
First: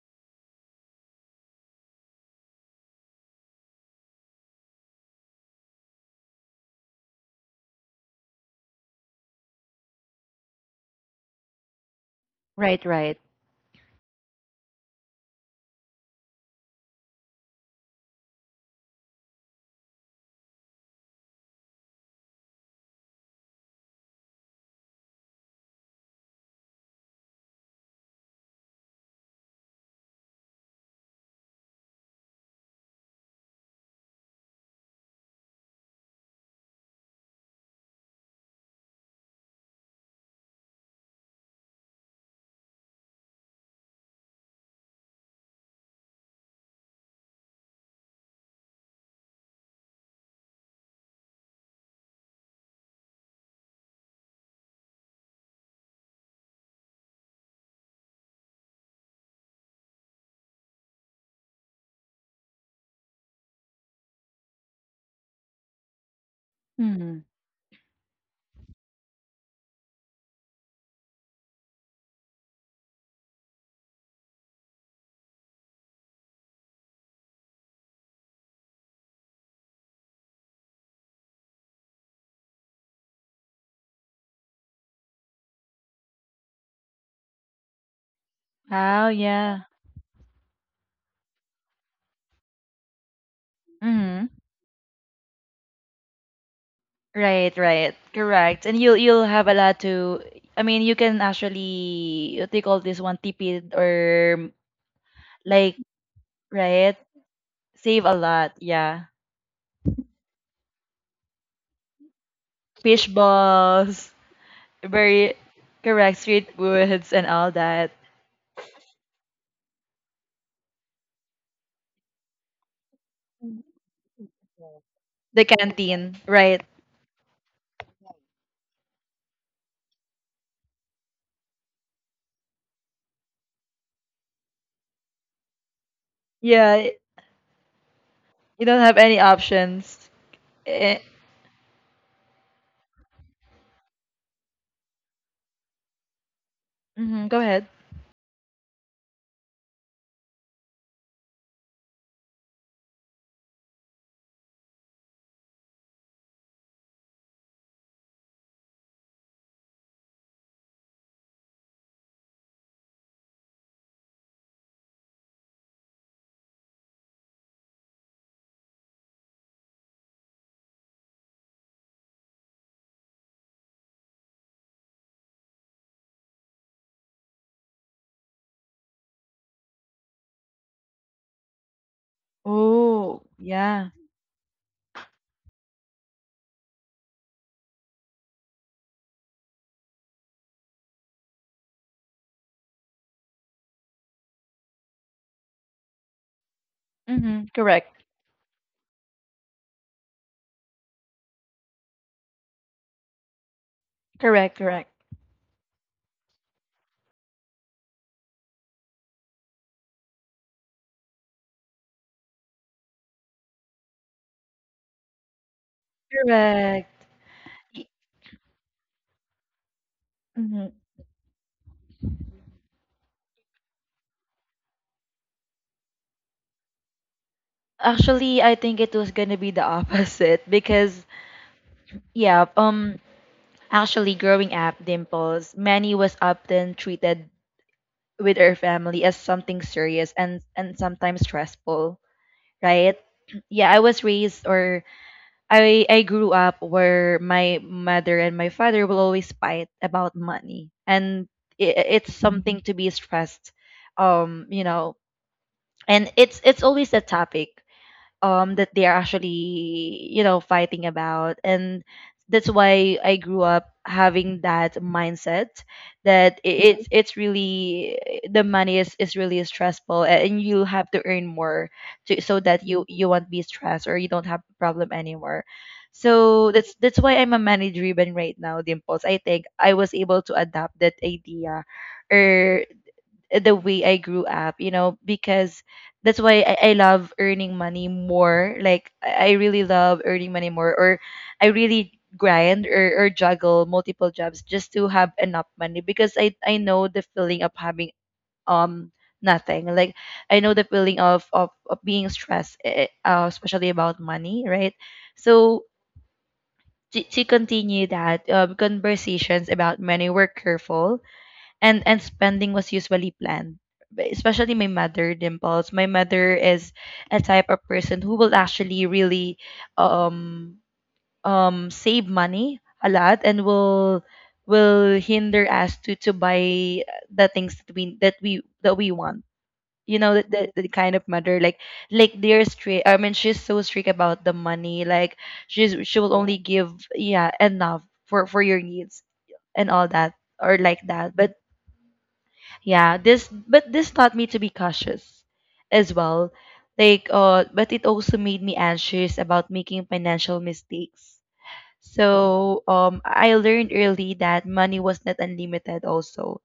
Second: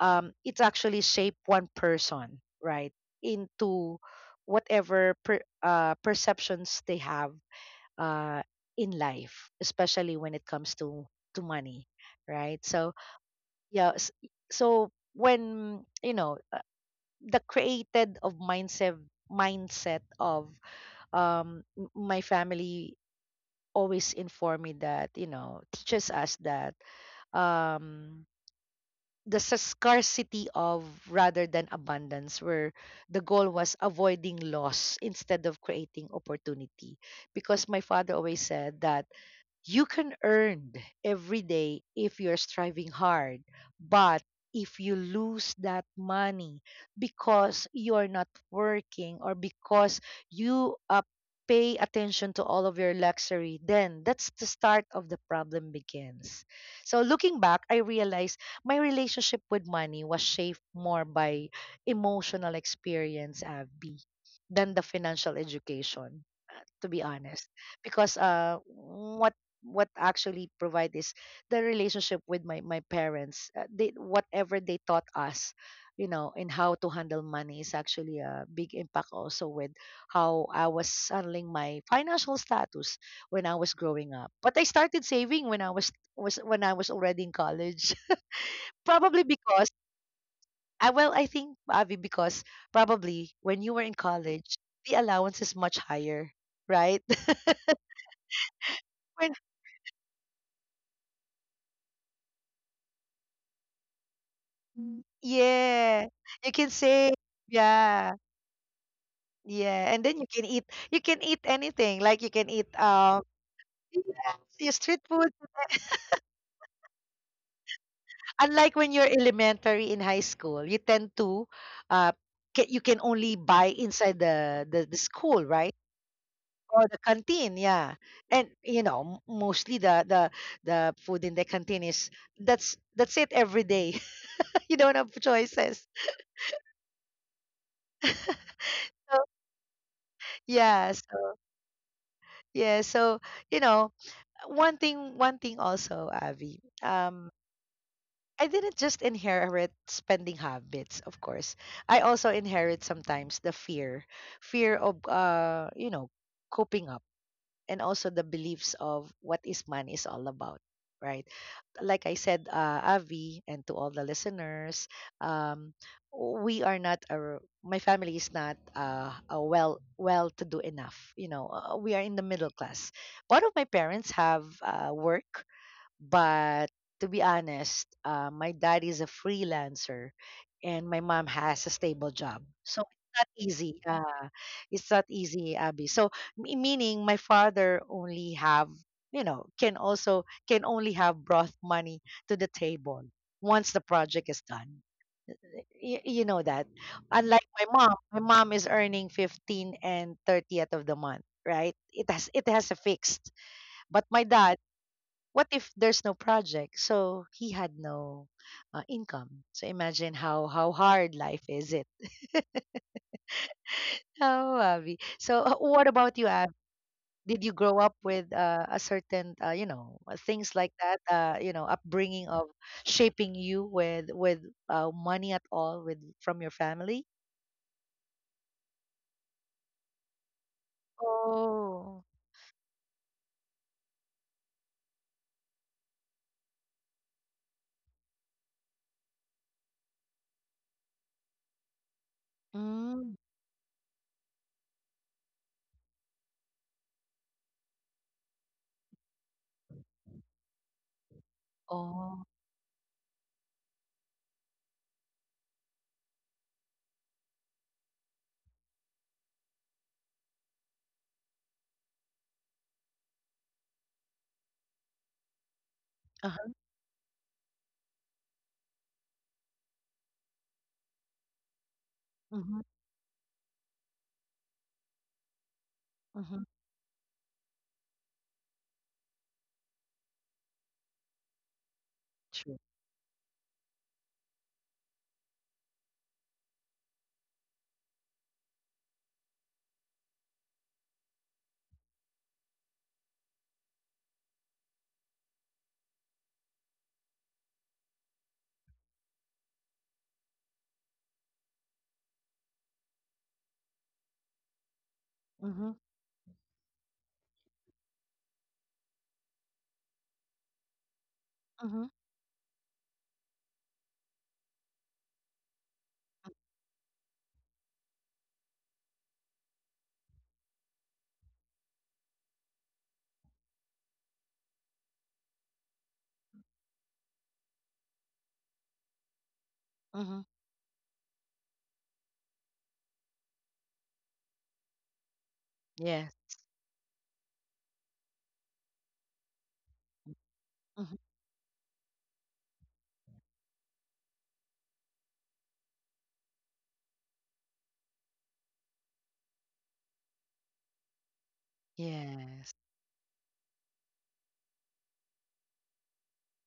Speaker 2: um it's actually shape one person, right? Into whatever per, uh, perceptions they have uh in life, especially when it comes to to money, right?
Speaker 1: Right,
Speaker 2: So,
Speaker 1: right.
Speaker 2: yeah, s- so when you know, uh, the created of mindset mindset of um m- my family, always inform me that, you know, teaches us that, um the s- scarcity of rather than abundance, where the goal was avoiding loss instead of creating opportunity. Because my father always said that you can earn every day if you're striving hard. But if you lose that money because you're not working, or because you, uh, pay attention to all of your luxury, then that's the start of the problem begins. So looking back, I realized my relationship with money was shaped more by emotional experience, Abby, than the financial education, to be
Speaker 1: Mhm.
Speaker 2: honest. Because uh what what actually provide is the relationship with my my parents, uh, they, whatever they taught us, you know, in how to handle money is actually a big impact also with how I was handling my financial status when I was growing up. But I started saving when I was was when I was already in college.
Speaker 1: Oh,
Speaker 2: Probably
Speaker 1: yeah.
Speaker 2: because I well, I think, Avi, because probably when you were in
Speaker 1: Mhm.
Speaker 2: college, the allowance is much higher, right?
Speaker 1: Right, right, correct. And you'll you'll have a lot to, I mean, you can actually what do you call this one, tipid or
Speaker 2: Mm,
Speaker 1: like,
Speaker 2: yeah. You can
Speaker 1: right?
Speaker 2: say
Speaker 1: Save a
Speaker 2: yeah.
Speaker 1: lot, yeah.
Speaker 2: Yeah. And then you can eat you can eat anything. Like you can eat,
Speaker 1: Fish
Speaker 2: um
Speaker 1: balls,
Speaker 2: yes, your street food.
Speaker 1: very correct, street foods and all that.
Speaker 2: Unlike when you're elementary in high school, you tend to, uh ca- you can only buy inside the, the the school,
Speaker 1: The
Speaker 2: right?
Speaker 1: canteen, right.
Speaker 2: Or the canteen, yeah. And you know, m- mostly the the the food in the canteen is, that's that's it every day. You don't have choices.
Speaker 1: Yeah, you don't have
Speaker 2: So
Speaker 1: any options.
Speaker 2: yeah,
Speaker 1: Eh,
Speaker 2: so yeah, so you know, one thing one thing also, Avi,
Speaker 1: mhm,
Speaker 2: um
Speaker 1: go ahead.
Speaker 2: I didn't just inherit spending habits. Of course I also inherit sometimes the fear fear of, uh you know, coping up, and also the beliefs of what is money is all about, right? Like I said, uh Avi, and to all the listeners, um we are not a, my family is not uh, a well, well to do enough, you know. Uh, we are in the middle class. Both of my parents have, uh, work. But to be honest, uh, my dad is a freelancer and my mom has a stable job. So it's
Speaker 1: Oh,
Speaker 2: not easy.
Speaker 1: yeah.
Speaker 2: Uh, it's not easy, Abby. So me- meaning, my father only have, you know, can also can only have brought money to the table once the project is done. Y- you know that. Unlike
Speaker 1: Mhm.
Speaker 2: my
Speaker 1: Correct.
Speaker 2: mom, my mom is earning fifteen and thirtieth of the month, right? It has it has a fixed. But my
Speaker 1: Correct,
Speaker 2: dad,
Speaker 1: correct.
Speaker 2: what if there's no project? So he had no, uh, income. So imagine how how hard life is it. Oh, Abby. So, uh, what about you, Abby?
Speaker 1: Correct.
Speaker 2: Did you grow up with, uh, a certain, uh, you know, uh, things
Speaker 1: Mhm.
Speaker 2: like that? Uh, you know, upbringing of shaping you with with, uh, money at all, with from your family?
Speaker 1: Actually, I think it was gonna be the opposite because
Speaker 2: Oh.
Speaker 1: yeah, um actually growing up, Dimples, Manny was often treated with her family as something serious and and sometimes stressful, right?
Speaker 2: Mm.
Speaker 1: Yeah, I was raised or I I grew up where my mother and my father will always fight about money, and i i- it's
Speaker 2: Oh.
Speaker 1: something to be stressed, um, you know, and it's it's always a topic, um, that they are actually, you know, fighting about. And that's why I grew up having that mindset that i-
Speaker 2: Uh-huh.
Speaker 1: Mhm. it's it's really the money is, is really stressful, a- and you have to earn more to, so
Speaker 2: Mm-hmm.
Speaker 1: that you you won't be stressed or you don't have problem anymore.
Speaker 2: Mm-hmm.
Speaker 1: So that's that's why I'm a money driven right now, dimples. I think I was able to adapt that idea
Speaker 2: True.
Speaker 1: or the way I grew up, you know, because that's why I, I love earning money more. Like I I really love earning money more, or I really grind or, or juggle multiple jobs just to have enough money because I I know the feeling of having, um, nothing. Like I know the feeling of of, of being stressed, eh, eh, uh, especially about money, right? So.
Speaker 2: Mm-hmm.
Speaker 1: To, to continue that, um, conversations about money were careful and
Speaker 2: Mm-hmm.
Speaker 1: and spending was usually planned, especially my mother, dimples. My mother is a type of person who will actually really um um save money a lot and will will hinder us to to buy the things that we that we that we want, you know,
Speaker 2: Mm-hmm.
Speaker 1: the, the, the kind of mother, like like they're strict. I mean, she's so strict about the money. Like she's she
Speaker 2: Yes.
Speaker 1: will only give, yeah, enough for for your needs and all that or like
Speaker 2: Mm-hmm.
Speaker 1: that. But yeah, this but this taught me to be cautious as well. Like, uh, but it also made me anxious about making financial mistakes.
Speaker 2: Yes.
Speaker 1: So um I learned early that money was not unlimited also,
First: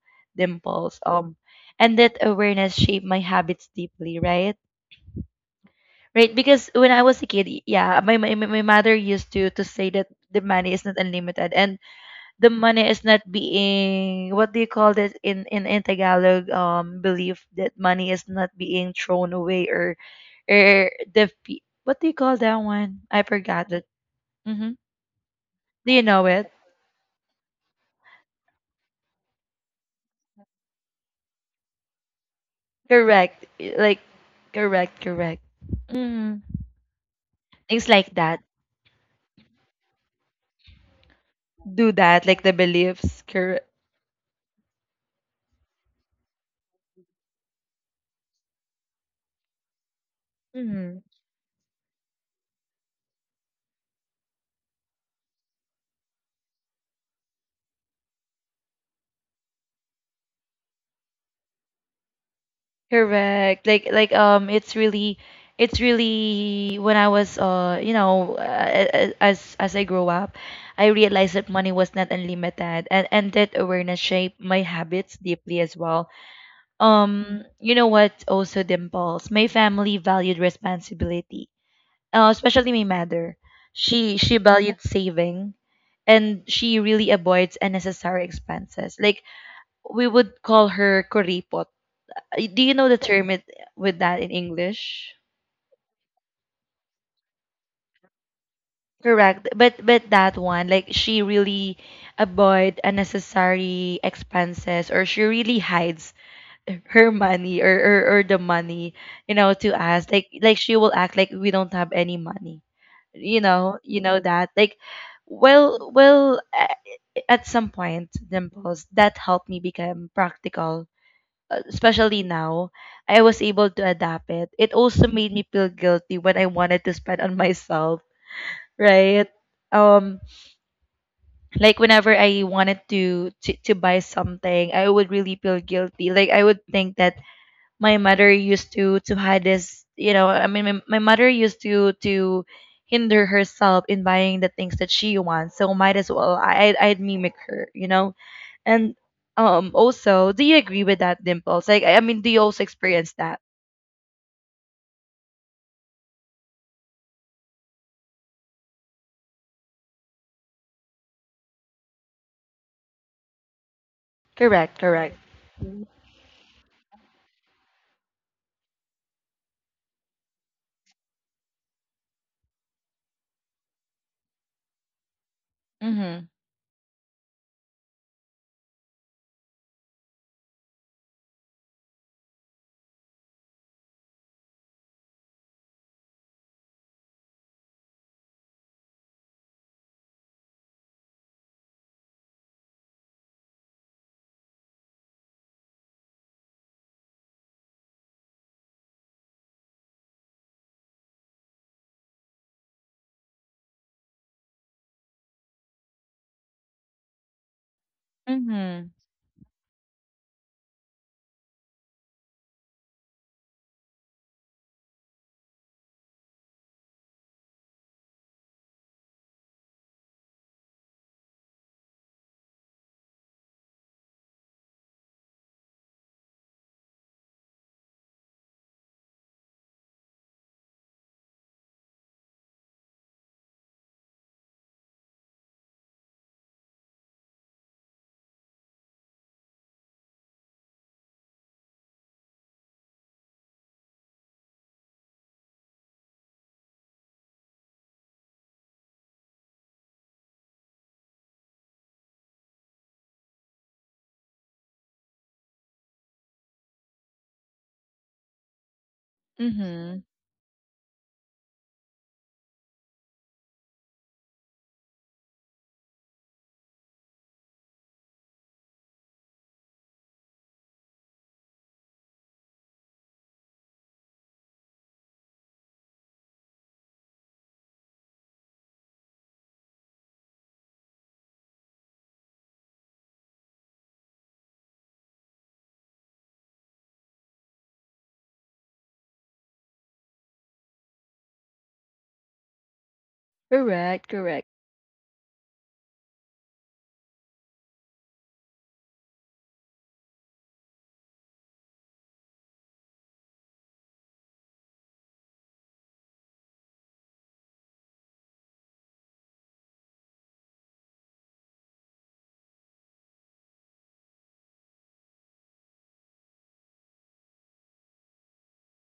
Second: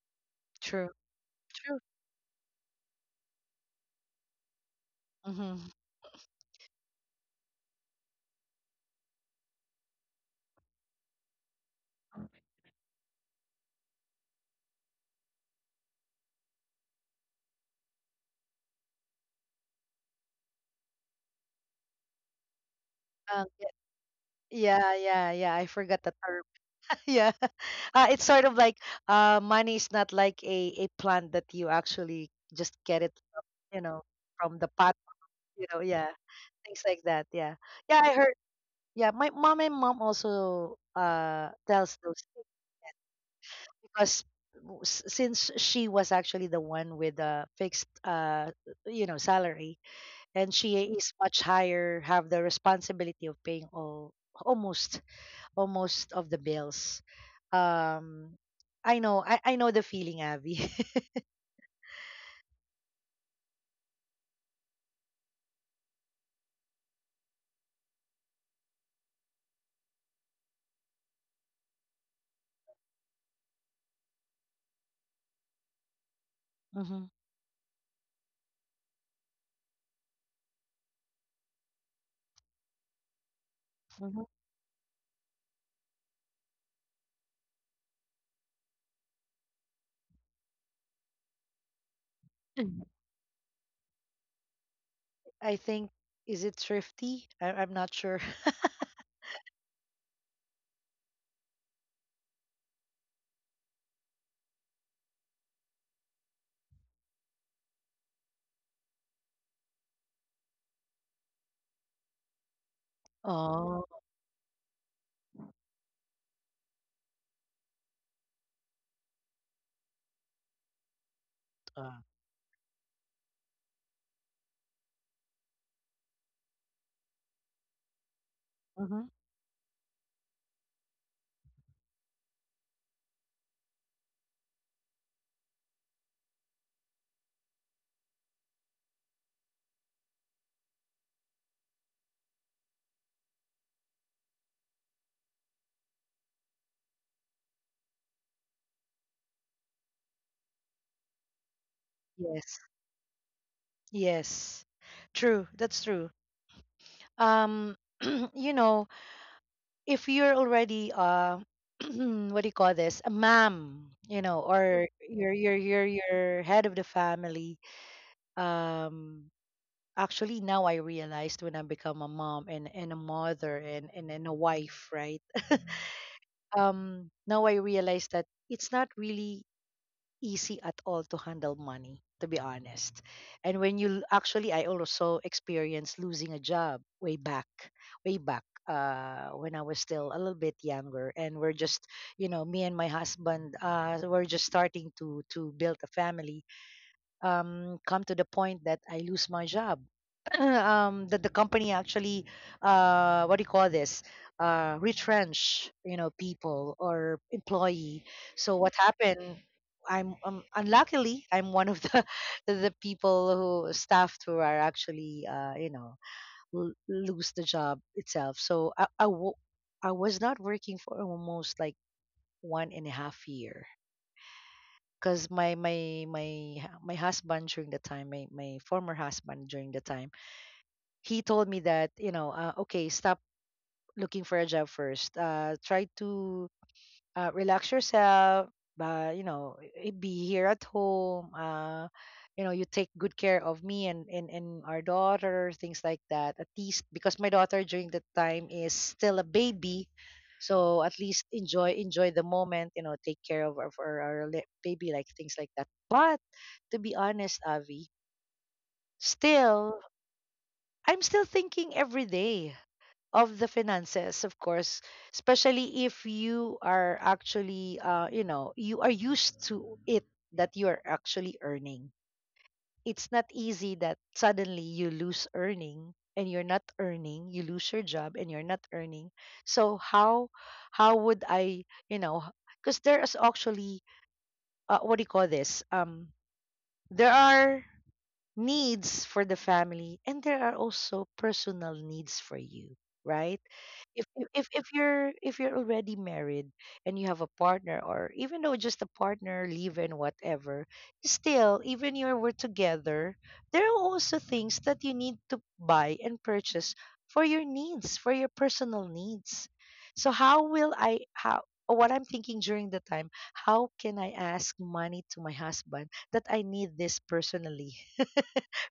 Speaker 2: True.
Speaker 1: dimples. Um, and that awareness shaped my habits deeply, right?
Speaker 2: Mhm.
Speaker 1: Right, because when I was a kid, yeah, my my, my my mother used to to say that the money is not unlimited, and the money is not being, what do you call this in in, in Tagalog, um, belief that money is not being thrown away or or the pe- what do you call that one? I
Speaker 2: Um,
Speaker 1: forgot
Speaker 2: y-
Speaker 1: it. Mm-hmm.
Speaker 2: yeah, yeah, yeah. I
Speaker 1: Do you
Speaker 2: forgot the
Speaker 1: know
Speaker 2: term.
Speaker 1: it?
Speaker 2: Yeah, uh, it's sort of like, uh, money is not like a a plant that you actually just get it, from,
Speaker 1: Correct.
Speaker 2: you
Speaker 1: Like
Speaker 2: know, from the pot.
Speaker 1: correct, correct.
Speaker 2: You know, yeah,
Speaker 1: Mm.
Speaker 2: things like that. Yeah,
Speaker 1: Things
Speaker 2: yeah. I
Speaker 1: like
Speaker 2: heard.
Speaker 1: that.
Speaker 2: Yeah, my mom and mom also uh
Speaker 1: Do
Speaker 2: tells those
Speaker 1: that, like
Speaker 2: things,
Speaker 1: the beliefs. Correct.
Speaker 2: because w- s- since she was actually the one with a fixed, uh you know, salary, and she
Speaker 1: Mm-hmm.
Speaker 2: is much higher have the responsibility of paying all, almost, almost of the bills. Um, I know, I, I know the feeling, Abby.
Speaker 1: Correct. Like like um, it's really it's really when I was uh you know uh, uh, uh, as as I grow up, I realized that money was not unlimited, and and that awareness shaped my habits deeply as well.
Speaker 2: Hmm.
Speaker 1: Um, you know what also, Dimples, my family valued responsibility. Uh, especially my mother. She she
Speaker 2: Hmm.
Speaker 1: valued saving and she really avoids unnecessary expenses. Like we would call her kuripot, do you know the term it, with that in English?
Speaker 2: I think, is it thrifty? I, I'm not sure.
Speaker 1: Correct. But but that one, like she really avoid unnecessary expenses or she really hides her money or, or, or the money, you know, to us. Like like she will act like we don't have any money. You know, you
Speaker 2: Oh,
Speaker 1: know that. Like, well well a- at some point, Dimples, that helped me become practical, uh,
Speaker 2: uh,
Speaker 1: especially now, I was able to adapt it. It also made me feel guilty when I wanted to spend on myself, right?
Speaker 2: mhm.
Speaker 1: Um, like whenever I wanted to, to to buy something, I would really feel guilty. Like I would think that my mother used to to hide this, you know. I mean, my, my mother used to to hinder herself in buying the things that she wants. So might as well I I'd, I'd mimic her, you know. And um, also, do you agree with that, Dimples? Like I I mean, do you also
Speaker 2: Yes,
Speaker 1: experience that?
Speaker 2: yes, true. That's true. Um, you know, if you're already, uh, what do you call this, a mom, you know,
Speaker 1: Correct,
Speaker 2: or
Speaker 1: correct.
Speaker 2: you're you're you're you're head of the family, um, actually now I realized when I become a mom, and, and a mother, and, and, and a wife, right?
Speaker 1: Mm-hmm.
Speaker 2: Um, now I realized that it's not really easy at all to handle money, to be honest. And when you l- actually, I also experienced losing a job way back, way back. Uh, when I was still a little bit younger, and we're just, you know, me and my husband, uh, we're just starting to to build a family, um, come to the point that I lose my job. Um, that the company actually, uh, what do you call this? Uh, retrench, you know, people or employee. So
Speaker 1: Mm-hmm.
Speaker 2: what happened? I'm um, Unluckily I'm one of the the people who staffed, who are actually, uh, you know, l- lose the job itself. So I I, w- I was not working for almost like one and a half year, because my my my hu- my husband during the time, my, my former husband during the time, he told me that, you know, uh, okay, stop looking for a job first, uh try to, uh, relax yourself. But you know, i- be here at home, uh you know, you take good care of me, and and, and our daughter, things like that, at least, because my daughter during that time is still a baby, so at least enjoy, enjoy the moment. You know, take care of, of our, for our li- baby, like things like that. But to be honest, Avi,
Speaker 1: Mm-hmm.
Speaker 2: still, I'm still thinking every day of the finances, of course, especially if you are actually, uh, you know, you are used to it, that you are actually earning. It's not easy that suddenly you lose earning and you're not earning, you lose your job and you're not earning. So how, how would I, you know, because there is actually, uh, what do you call this, um there are needs for the family and there are also personal needs for you, right?
Speaker 1: Correct,
Speaker 2: if
Speaker 1: correct.
Speaker 2: if if if you're if you're already married and you have a partner, or even though just a partner live in, whatever, still even you were together, there are also things that you need to buy and purchase for your needs, for your personal needs. So how will I, how or what I'm thinking during the time, how can I ask money to my husband that I need this personally,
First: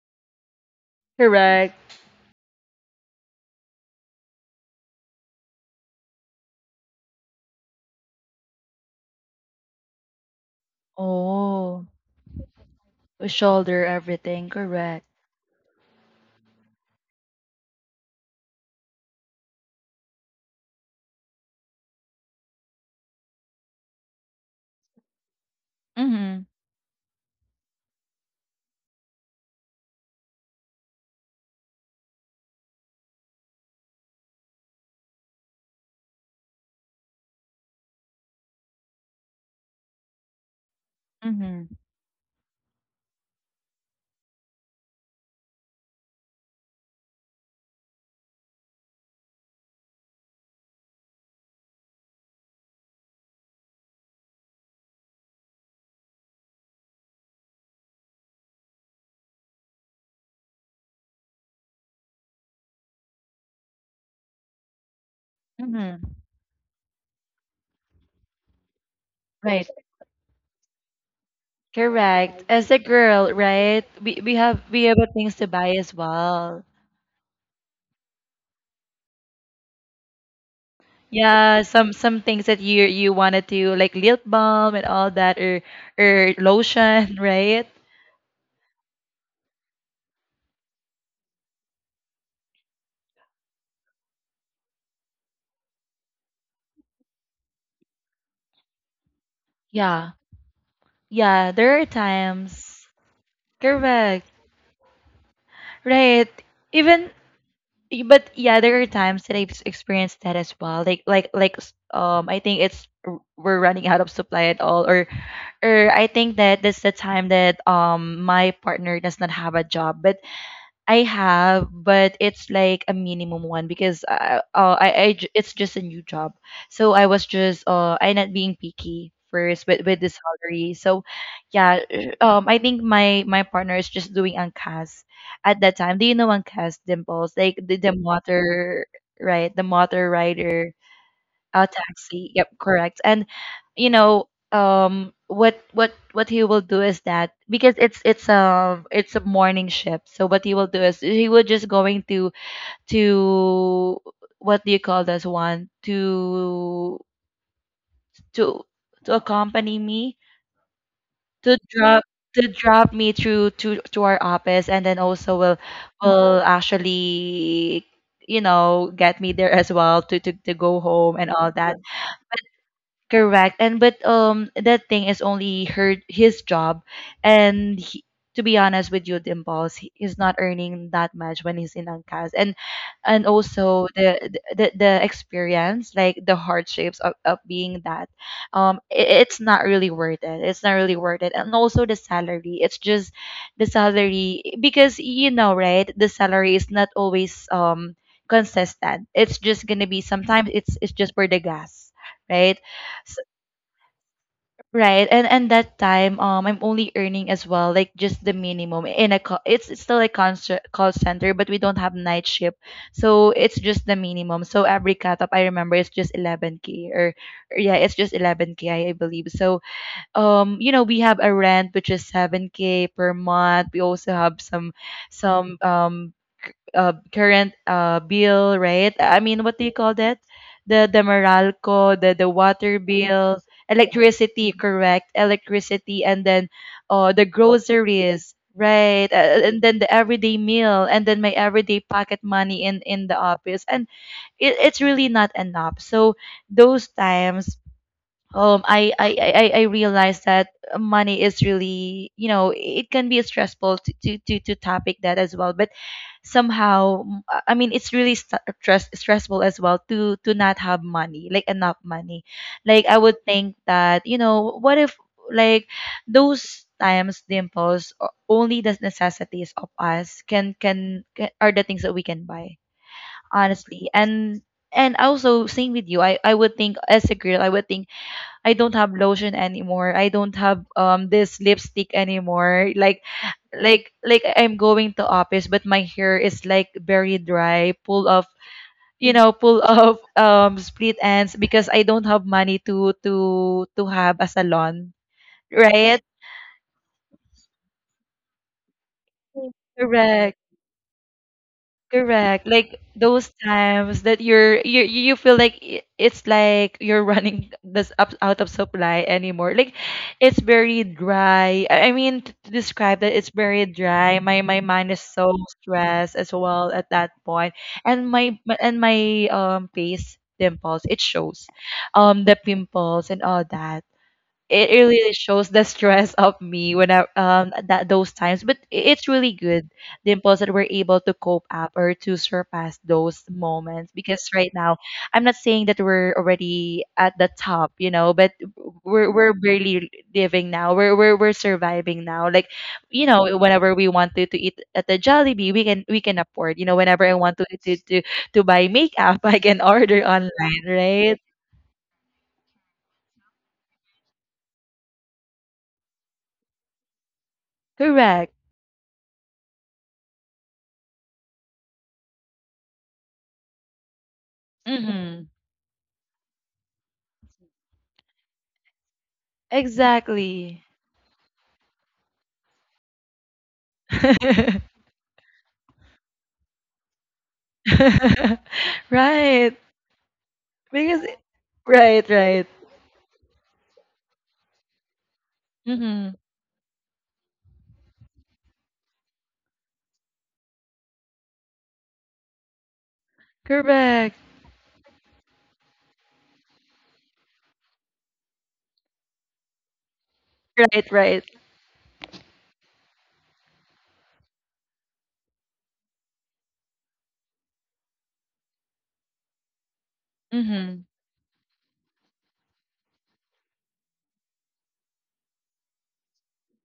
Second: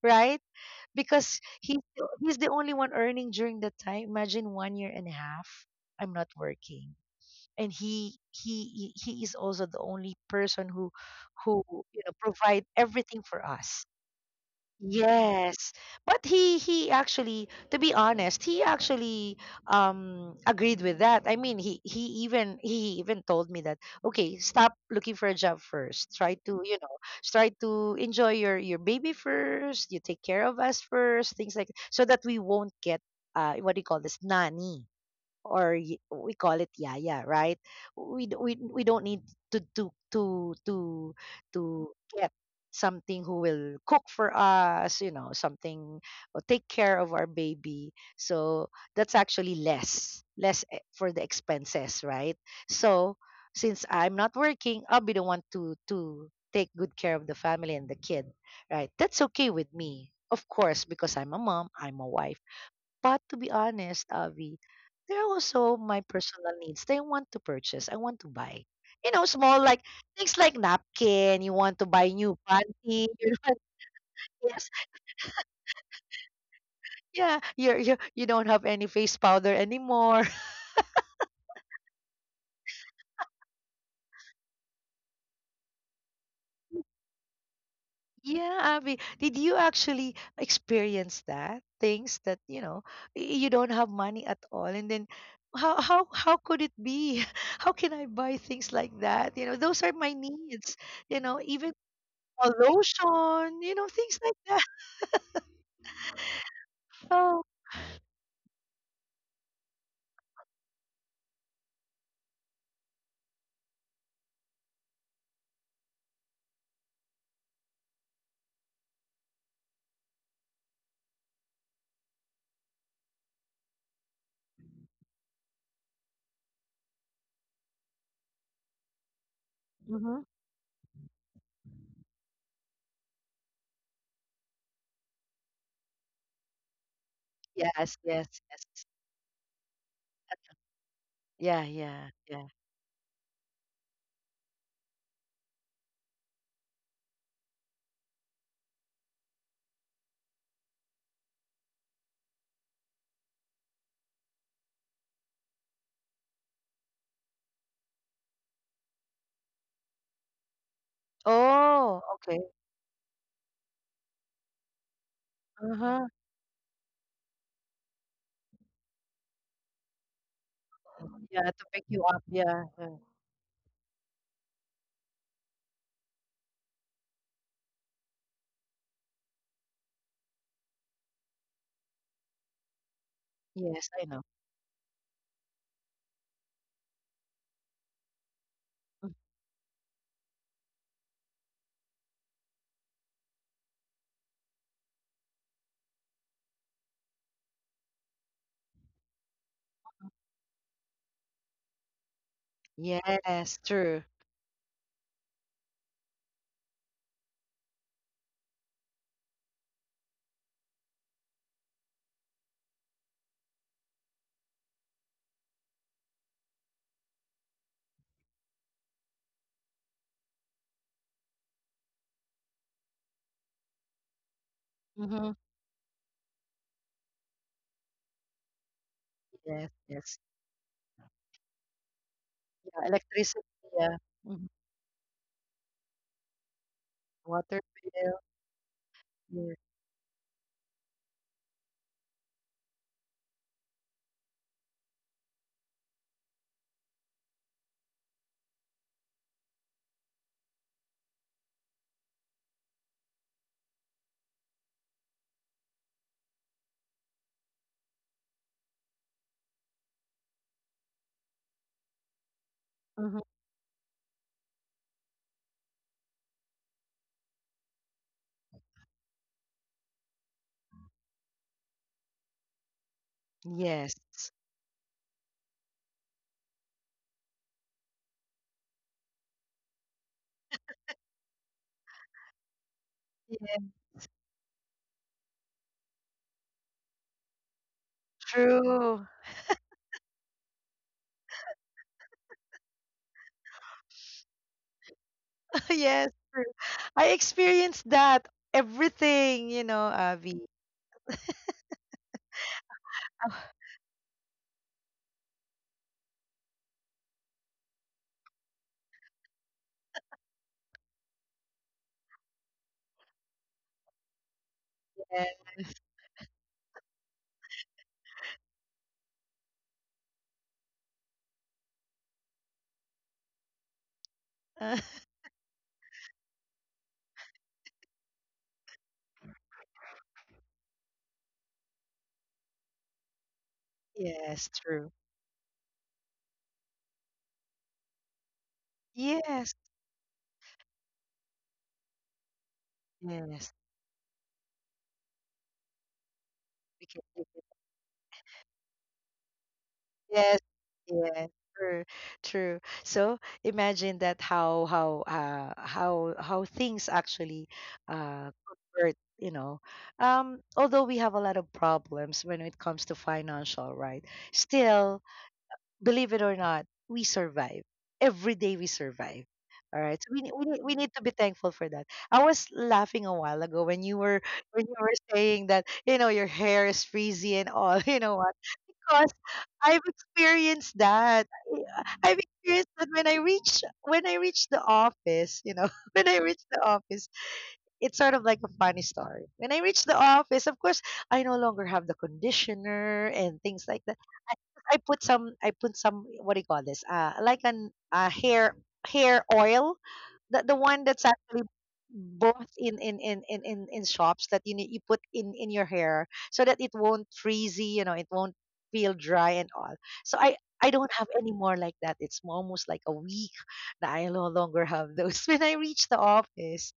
Speaker 2: right? Because he's
Speaker 1: Correct.
Speaker 2: the- he's the only one earning during that time. Imagine one year and a half, I'm not working, and he he he he is also the only person who who,
Speaker 1: Oh.
Speaker 2: you know, provide everything
Speaker 1: To
Speaker 2: for
Speaker 1: shoulder
Speaker 2: us.
Speaker 1: everything, correct.
Speaker 2: Yes, but he he actually, to be honest, he actually, um agreed with that. I mean, he he even he even told me that, okay, stop looking for a job first. Try
Speaker 1: Mm-hmm.
Speaker 2: to, you know, try to enjoy your your baby first. You take care of us first, things like so that we won't get uh what do you call this, nanny or y- we call it yaya, right? We d- we we don't need to to to to
Speaker 1: Mm-hmm.
Speaker 2: to get something who will cook for us, you know, something or take care of our baby. So that's actually less less e- for the expenses, right? So since I'm not working, I'll be the one to to take good care of the family and the kid, right? That's okay with me. Of course, because I'm a mom, I'm a wife, but to be honest, Avi, there are also my
Speaker 1: Mm-hmm.
Speaker 2: personal needs. That I want to purchase. I want to buy. You know, small,
Speaker 1: Right.
Speaker 2: like things like napkin. You want to buy new
Speaker 1: Correct. As a
Speaker 2: panty.
Speaker 1: girl,
Speaker 2: You want,
Speaker 1: right? We we have
Speaker 2: yes,
Speaker 1: we have things to buy as well.
Speaker 2: yeah. You you you don't have any face powder anymore.
Speaker 1: Yeah, some some things that you you wanted to like lip balm and all that or or lotion, right?
Speaker 2: Yeah, Avi. did you actually experience that? Things that, you know, y- you don't have money at all, and then how how how could it be? How can I buy things like that? You know, those are my
Speaker 1: Yeah.
Speaker 2: needs. You know,
Speaker 1: Yeah,
Speaker 2: even
Speaker 1: there are
Speaker 2: or
Speaker 1: times.
Speaker 2: lotion, you know, things like
Speaker 1: Correct.
Speaker 2: that.
Speaker 1: Right. Even,
Speaker 2: Oh.
Speaker 1: Y- but yeah, there are times that I've s- experienced that as well, like like like s- um, I think it's r- we're running out of supply at all, or or I think that that's the time that um my partner does not have a job, but I have, but it's like a minimum one because I, uh, oh, I, I j- it's just a new job. So I was just uh I not being picky first with with
Speaker 2: Hmm.
Speaker 1: the salary. So yeah, uh, um, I think my my partner is just doing angkas at that time. Do you know angkas, dimples? Like the,
Speaker 2: Yes,
Speaker 1: the
Speaker 2: yes, yes.
Speaker 1: motor, right, the motor rider.
Speaker 2: Yeah,
Speaker 1: A
Speaker 2: yeah, yeah.
Speaker 1: taxi. Yep, correct. And you know, um, what what what he will do is that because it's it's um it's a morning shift. So what he will do is he will just going to to what do you call this one, to to to accompany me to
Speaker 2: Oh,
Speaker 1: drop,
Speaker 2: okay.
Speaker 1: to drop me through to to our office, and then also will
Speaker 2: Uh-huh.
Speaker 1: will actually, you know, get me there as well to to, to go home
Speaker 2: Yeah,
Speaker 1: and
Speaker 2: to
Speaker 1: all
Speaker 2: pick
Speaker 1: that.
Speaker 2: you up. Yeah, yeah.
Speaker 1: Correct. And but um, that thing is only her his job, and he, to be honest with you, Dimples, he is not earning that much when he's in Angkas. And and
Speaker 2: Yes, I
Speaker 1: also
Speaker 2: know.
Speaker 1: the the, the experience, like the hardships of, of being that, um,
Speaker 2: Mm.
Speaker 1: i- it's not really worth it. It's not really worth it. And also the salary. It's just the salary, because you know, right? The salary is not always um consistent. It's just gonna be, sometimes it's it's just for the gas, right?
Speaker 2: Yes, true.
Speaker 1: Right. And and that time, um, I'm only earning as well, like just the minimum in a call. It's, it's still a concert, call center, but we don't have night shift, so it's just the minimum. So every cut up, I remember, it's just eleven k or, or yeah, it's just eleven k, I, I believe. So um you know we have a rent which is seven k per month. We also have some
Speaker 2: Mm-hmm.
Speaker 1: some um c- uh, current uh bill, right? I mean,
Speaker 2: Yes,
Speaker 1: what do you call
Speaker 2: yes.
Speaker 1: that? The the Meralco, the the
Speaker 2: Yeah,
Speaker 1: water
Speaker 2: electricity.
Speaker 1: bill.
Speaker 2: Yeah. Hmm.
Speaker 1: Electricity. Correct. Electricity. And then uh the
Speaker 2: Water bill.
Speaker 1: groceries, right?
Speaker 2: Yeah.
Speaker 1: Uh, and then the everyday meal, and then my everyday pocket money in in the office, and it, it's really not enough. So those times, um I I I I I realized that money is really, you know it can be stressful to to to, to topic that as well, but somehow, mm, I I mean it's really st- stress stressful as well to to not have money, like, enough money. Like, I
Speaker 2: Hmm.
Speaker 1: would think that, you know what if, like, those times, dimples, o- only the necessities of us can can can are the things that we can buy,
Speaker 2: Yes.
Speaker 1: honestly. And and also, same with you, I I would think, as a girl, I would think, I don't have lotion anymore. I don't have um this lipstick anymore. Like
Speaker 2: Yeah,
Speaker 1: like like I'm going to office, but my hair is like very dry, pull of,
Speaker 2: true.
Speaker 1: you know, pull of um split ends, because I don't have money to to to have a salon,
Speaker 2: Yes,
Speaker 1: right?
Speaker 2: true. I experienced that. Everything, you know, Avi.
Speaker 1: Correct. Correct. Like those times that you're you you feel like, i- it's like you're running this up out of supply anymore. Like it's very dry. I I mean to, to describe that, it's very dry. My my mind is
Speaker 2: Yes,
Speaker 1: so stressed as well at that point, and my- and my um face, dimples, it shows, um the pimples and all that. It really shows the stress of me when I um that those times. But i- it's really good, dimples, that we're able to cope up or to surpass those moments, because
Speaker 2: yes,
Speaker 1: right
Speaker 2: true.
Speaker 1: now I'm not saying that we're already at the top, you know, but we're
Speaker 2: Yes.
Speaker 1: we're barely living now. We're we're we're surviving now. Like, you
Speaker 2: Yes,
Speaker 1: know, whenever we want to, to eat at the Jollibee, we can we can afford.
Speaker 2: we
Speaker 1: You know,
Speaker 2: can take
Speaker 1: whenever I
Speaker 2: it.
Speaker 1: want to to to, to buy makeup, I can order
Speaker 2: Yes,
Speaker 1: online,
Speaker 2: yes,
Speaker 1: right?
Speaker 2: true, true. So imagine that, how how uh how how things actually uh
Speaker 1: Correct.
Speaker 2: convert, you know. Um, although we have a lot of problems when it comes to financial, right? Still,
Speaker 1: Mm-hmm.
Speaker 2: believe it or not, we survive. Every day we survive. All right. So, we, ne- we, need- we
Speaker 1: Exactly.
Speaker 2: need to be thankful for that. I was laughing a while ago when you were, when you were saying that, you know, your hair is frizzy and all. You know what?
Speaker 1: Right.
Speaker 2: I've experienced
Speaker 1: Because
Speaker 2: that.
Speaker 1: it.
Speaker 2: I- I've
Speaker 1: Right, right.
Speaker 2: experienced that when I reach when I reach the office, you know. When I
Speaker 1: Mhm.
Speaker 2: reach the office, it's sort of like a funny story. When I reach the office, of course, I no longer have the conditioner and things like that.
Speaker 1: Correct.
Speaker 2: I put some I put some what do you call this? Uh like an uh hair hair oil. The the one that's
Speaker 1: Right,
Speaker 2: actually
Speaker 1: right.
Speaker 2: bought in in in in in, in shops that you need, you put in in your hair so that it won't freezy, you know, it won't feel dry and all. So I I don't have
Speaker 1: Mhm.
Speaker 2: any more like that. It's almost like a week that I no longer have those. When I reach the office,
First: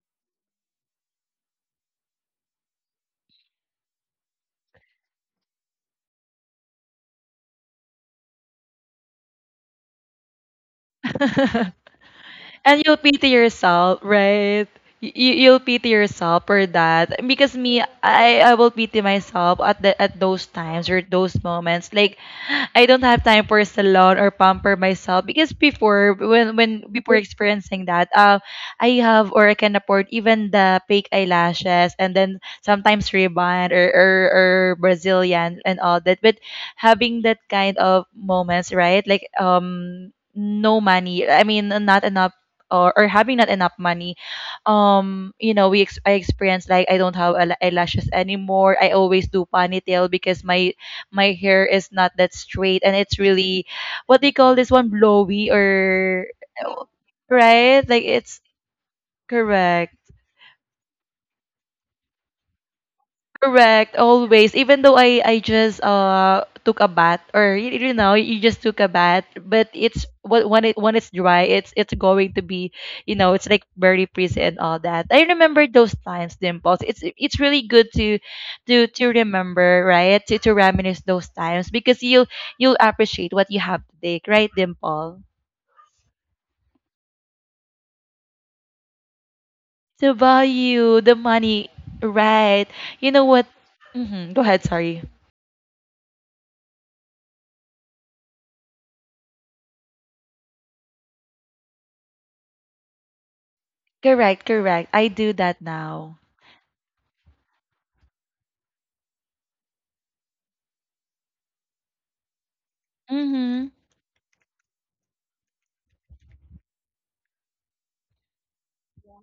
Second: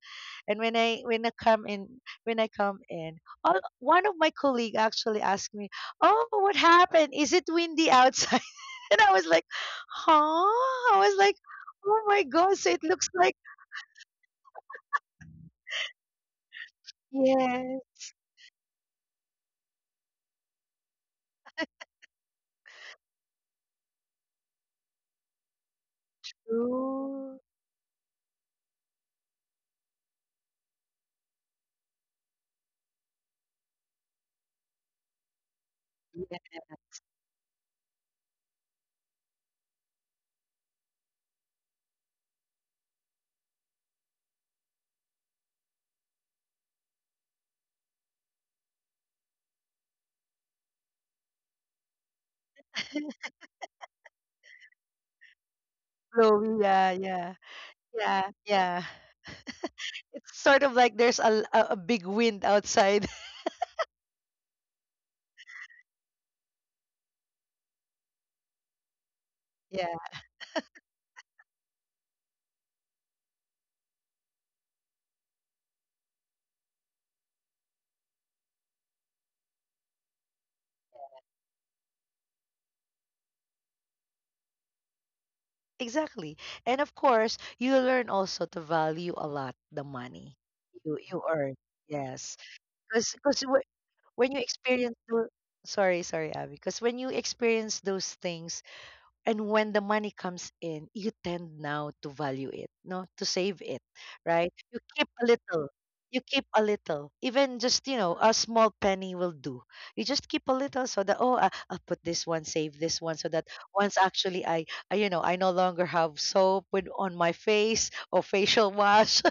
Speaker 2: and when I when I come in when I come in, all, one of my colleague actually asked me, "Oh, what happened? Is it windy outside?" And I was like, "Huh?" I was like, "Oh my God!" So
Speaker 1: And
Speaker 2: it
Speaker 1: you'll
Speaker 2: looks
Speaker 1: pity
Speaker 2: like,
Speaker 1: yourself, right? You, you- you'll pity yourself for that because me,
Speaker 2: yes,
Speaker 1: I, I will pity myself at the, at those times or those moments. Like, I don't have time for salon or pamper myself because before, when when before
Speaker 2: ooh,
Speaker 1: experiencing that, uh, I have or I can afford even the fake eyelashes, and then sometimes ribbon or or, or Brazilian and all that. But
Speaker 2: yeah,
Speaker 1: having that kind of moments, right? Like um no money, I mean, not enough or, or having not enough money. um you know we ex- I experience, like, I don't have eyel- eyelashes anymore. I always do ponytail because my my hair is not that straight, and it's really what they call this one, blowy, or,
Speaker 2: flowy, yeah, yeah,
Speaker 1: right, like
Speaker 2: yeah,
Speaker 1: it's,
Speaker 2: yeah.
Speaker 1: correct.
Speaker 2: It's sort of like there's a, a a big wind outside.
Speaker 1: Correct, always. Even though I I just uh took a bath, or you, you know, you just took a bath, but
Speaker 2: Yeah,
Speaker 1: it's wh- when it when it's dry, it's it's going to be, you know it's like very frizzy and all that. I remember those times, dimples. It's it's really good to to to remember, right? To to reminisce those times, because you'll you'll appreciate what you have today, right, dimple?
Speaker 2: exactly. And of course, you learn also to value a lot the
Speaker 1: The
Speaker 2: money you
Speaker 1: value, the
Speaker 2: you earn.
Speaker 1: money,
Speaker 2: Yes,
Speaker 1: right? You
Speaker 2: because
Speaker 1: know
Speaker 2: because
Speaker 1: what?
Speaker 2: when
Speaker 1: hmm
Speaker 2: you
Speaker 1: Go ahead.
Speaker 2: experience
Speaker 1: Sorry.
Speaker 2: those, sorry, sorry, Abby, because when you experience those things, and when the money comes in, you tend now to value it, no, to save it,
Speaker 1: Correct,
Speaker 2: right? You
Speaker 1: correct.
Speaker 2: keep
Speaker 1: I
Speaker 2: a
Speaker 1: do
Speaker 2: little.
Speaker 1: that
Speaker 2: You
Speaker 1: now.
Speaker 2: keep a little, even just, you know, a small penny will do. You just keep a little so that, oh, I, I'll put this one, save this one, so that
Speaker 1: Mhm.
Speaker 2: once actually, I, I you know I no longer have soap with, on my face, or facial wash.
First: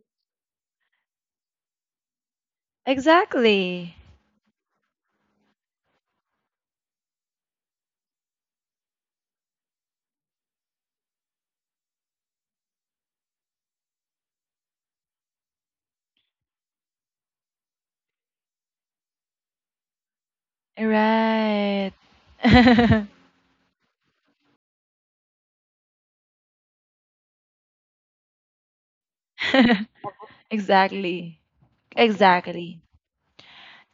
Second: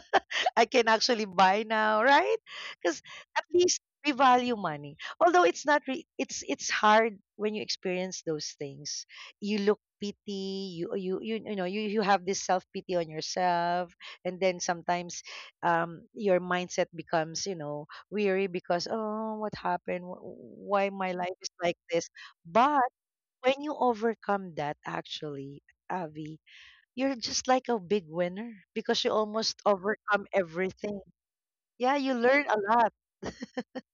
Speaker 2: I can actually buy now, right? Because at least
Speaker 1: Exactly.
Speaker 2: we value money. Although it's not, re- it's it's hard when you experience those things. You look pity. You you you you know, you you have this self pity on yourself, and then sometimes, um, your mindset becomes, you know weary, because, oh, what happened? Wh- Why my life is like
Speaker 1: Right.
Speaker 2: this? But when you overcome that, actually, Avi, you're just like a big winner, because you almost overcome everything.
Speaker 1: Exactly.
Speaker 2: Yeah, you learn a
Speaker 1: Exactly.
Speaker 2: lot.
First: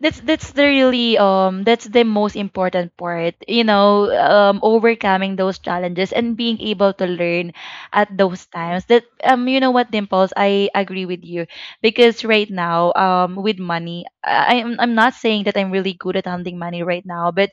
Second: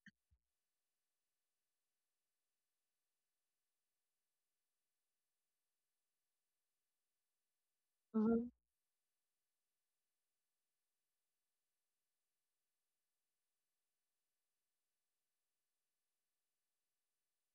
Speaker 1: that's that's the really um that's the most important part, you know um overcoming those challenges and being able to learn at those
Speaker 2: Mhm,
Speaker 1: times that, um you know what, dimples, I agree with you. Because right now, um with money, i i'm, I'm not saying that I'm really good at handling money right now, but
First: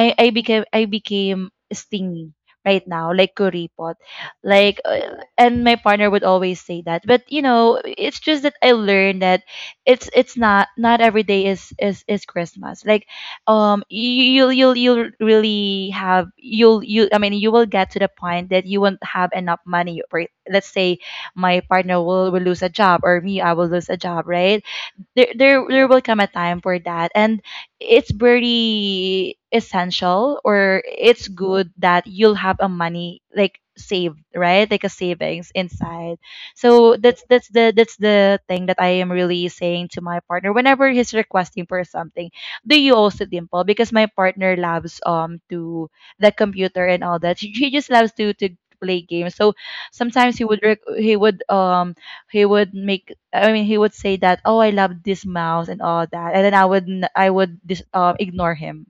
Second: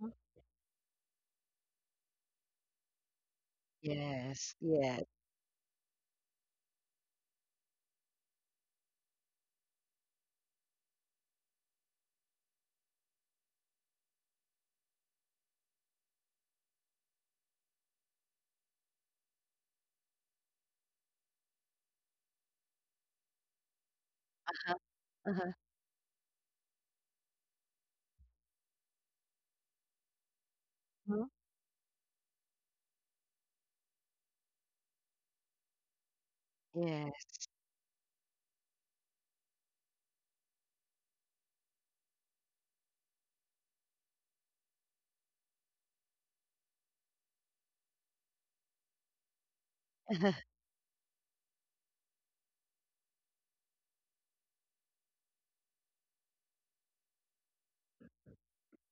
Speaker 2: mhm.
Speaker 1: i became i became stingy right now, like kuripot.
Speaker 2: Yes,
Speaker 1: Like,
Speaker 2: yes.
Speaker 1: uh, and my partner would always say that, but you know it's just that I learned that it's it's not not every day is is is Christmas. Like, um you you'll you'll you'll really have you'll you I mean, you will get to the point that you won't have enough money, right? Let's say my partner will, will lose a job, or me, I will lose a job, right?
Speaker 2: Uh-huh,
Speaker 1: there
Speaker 2: uh-huh.
Speaker 1: there there will come a time for that, and it's very essential, or
Speaker 2: Mhm.
Speaker 1: it's good that you'll have a money, like, saved, right, like a savings inside. So that's
Speaker 2: Yes.
Speaker 1: that's the that's the thing that I am really saying to my partner whenever he's requesting for something. Do you also, dimple? Because my partner loves um to the computer and all that. She, she just loves to to play games. So sometimes he would rec- he would um he would make I mean, he would say that, "Oh, I love this mouse and all that," and then I would n- I would dis- um, ignore him.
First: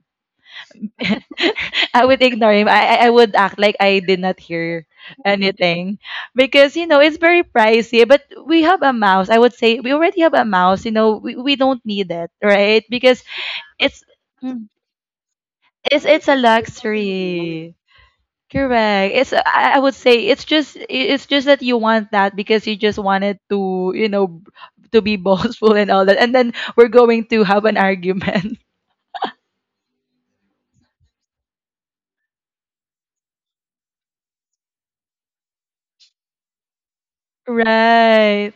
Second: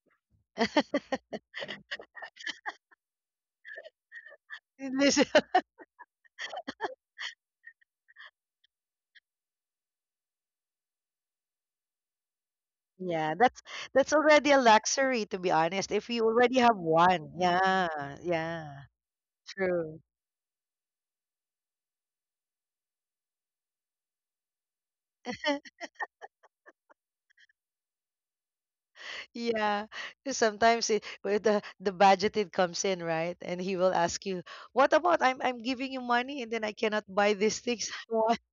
Speaker 1: I would ignore him. I I I would act like I did not hear
Speaker 2: This
Speaker 1: anything, because you know it's very pricey. But we have a mouse. I would say we already have a mouse. You know, we, we don't need it, right? Because
Speaker 2: Yeah, that's
Speaker 1: it's
Speaker 2: that's already a
Speaker 1: Mm.
Speaker 2: luxury, to be honest,
Speaker 1: it's
Speaker 2: if you
Speaker 1: it's a
Speaker 2: already have one.
Speaker 1: luxury.
Speaker 2: Yeah, yeah.
Speaker 1: Correct. It's I I would
Speaker 2: True.
Speaker 1: say it's just it's just that you want that because you just wanted to, you know, to be boastful and all that. And then we're going to have an argument.
Speaker 2: Yeah, 'cause sometimes it, where the, the budget it comes in, right? And he will ask you, "What about, I'm I'm giving you money and then I cannot buy these things I want."
Speaker 1: Right.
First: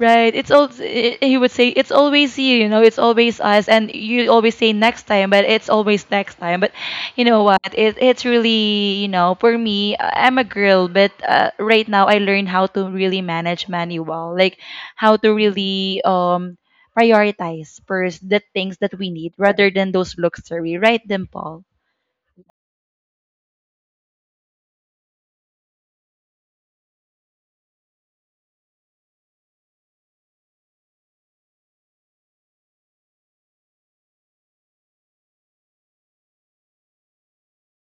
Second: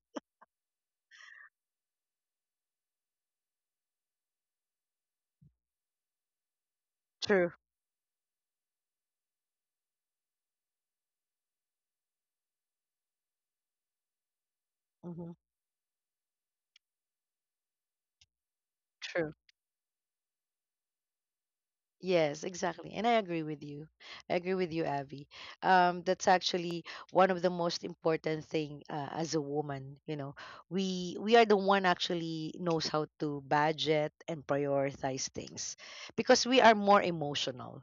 Speaker 1: Right. It's all. He would say, it's always you, you know, it's always us, and you always say next time, but it's always next time. But you know
Speaker 2: True.
Speaker 1: what? It it's really, you know, for me, uh, I'm a girl, but uh, right now I learned how to really manage money well. Like how
Speaker 2: Hmm.
Speaker 1: to really um prioritize first the things that we
Speaker 2: True.
Speaker 1: need rather than those luxury, right, Dimple?
Speaker 2: Yes, exactly. And I agree with you. I agree with you, Abby. Um, that's actually one of the most important thing, uh, as a woman, you know. We we are the one actually knows how to budget and prioritize things, because we are more emotional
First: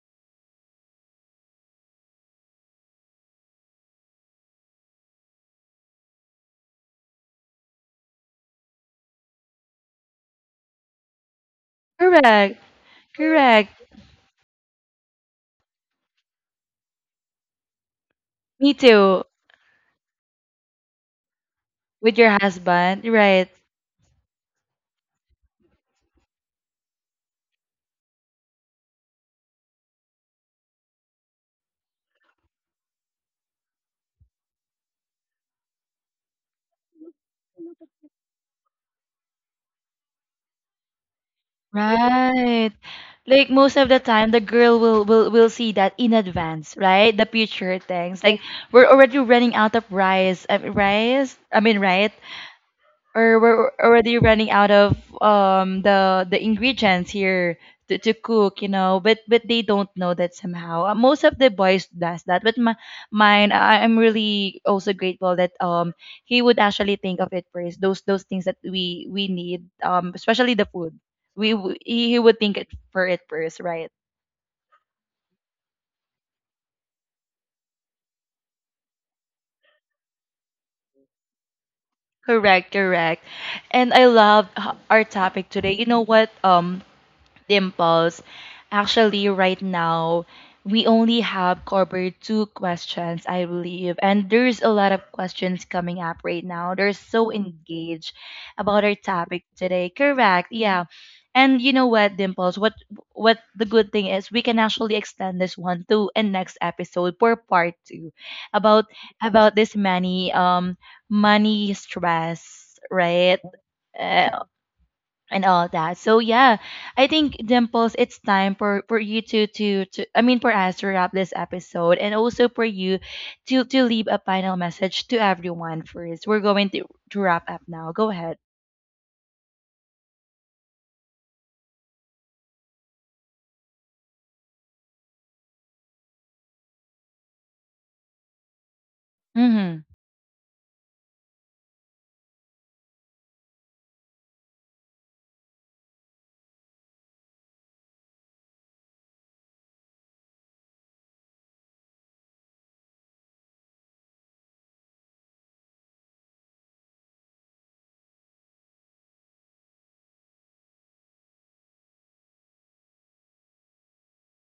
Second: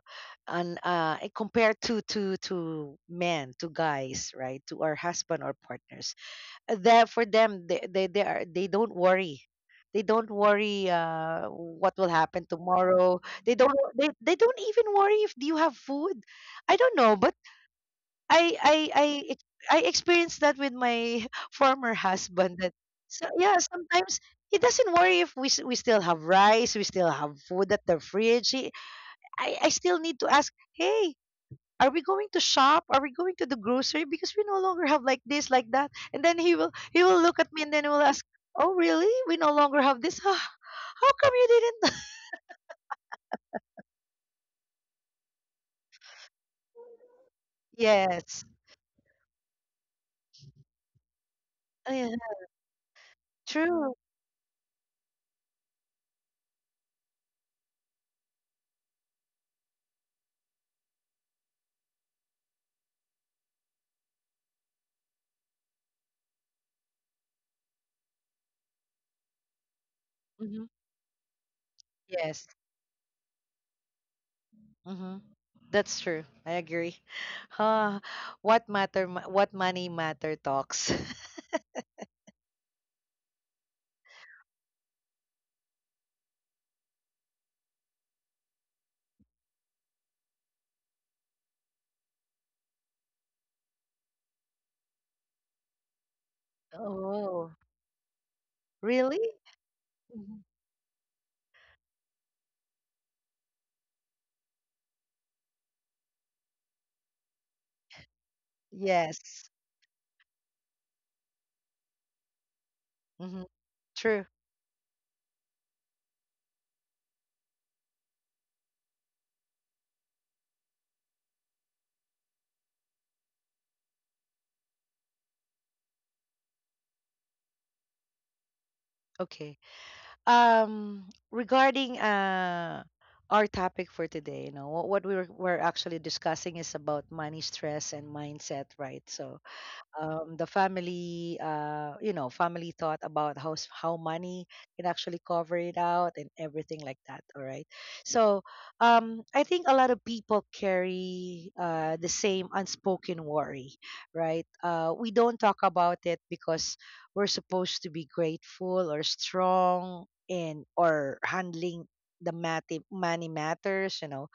Speaker 2: and, uh eh, compared to to to men, to guys, right? To our husband or partners, there for them, they, they they are they don't worry. they don't worry uh, what will happen
Speaker 1: Correct.
Speaker 2: tomorrow. they
Speaker 1: Correct.
Speaker 2: don't they, they don't even worry if you have food. I don't know, but i
Speaker 1: Me
Speaker 2: i
Speaker 1: too.
Speaker 2: i ex- i experienced that with my former
Speaker 1: With your
Speaker 2: husband. That
Speaker 1: husband,
Speaker 2: so
Speaker 1: right?
Speaker 2: yeah, sometimes he doesn't worry if we, s- we still have rice, we still have food at the fridge. He, i i still need to ask, "Hey, are we going to shop? Are we going to the grocery, because we no longer have like this, like that?" And then he will, he will look at me, and then he will ask, "Oh, really? We no longer have this? Huh, how come you didn't..."
Speaker 1: Right. Like most of the time, the girl will will will see that in advance, right? The future things. Like,
Speaker 2: Yes.
Speaker 1: we're already running out of rice, uh, rice, I mean,
Speaker 2: Oh,
Speaker 1: right?
Speaker 2: yeah,
Speaker 1: Or we're
Speaker 2: true.
Speaker 1: already running out of um the the ingredients here to, to cook, you know but but they don't know that somehow. Uh, most of the boys does that, but my, mine, I, I'm really also grateful that um he would actually think of it first, those those things that we we need, um especially the
Speaker 2: Hmm.
Speaker 1: food. we w- he he would
Speaker 2: Yes.
Speaker 1: think it for it first, right?
Speaker 2: Hmm. That's true, I agree. Ah, what matter, ma- what money matter talks.
Speaker 1: Correct, correct. And I love h- our topic today, you know what, um Dimples. Actually, right now, we only have covered two questions, I believe. And there's a lot of questions coming up right now. They're so
Speaker 2: Oh,
Speaker 1: engaged about our
Speaker 2: really.
Speaker 1: topic today.
Speaker 2: Mhm.
Speaker 1: Correct. Yeah. And you know what, Dimples? What what the good thing is, we can actually extend this one to a next episode for part two about about
Speaker 2: Yes.
Speaker 1: this money, um money stress, right?
Speaker 2: Hmm. True.
Speaker 1: Uh, and all that. So yeah, I think, Dimples, it's time for for you to to to I mean, for us to wrap this episode, and also for you to to leave a final message to everyone first. We're going to to wrap up now. Go ahead.
Speaker 2: Okay. um Regarding uh our topic for today, you know what, what we were, were actually discussing is about money stress and mindset, right? So,
Speaker 1: Mhm.
Speaker 2: um, the family, uh, you know, family thought about how, s- how money can actually cover it out and everything like that. All right. So, um, I think a lot of people carry, uh, the same unspoken worry, right? Uh, we don't talk about it because we're supposed to be grateful or strong, and or handling the mat- money matters, you know.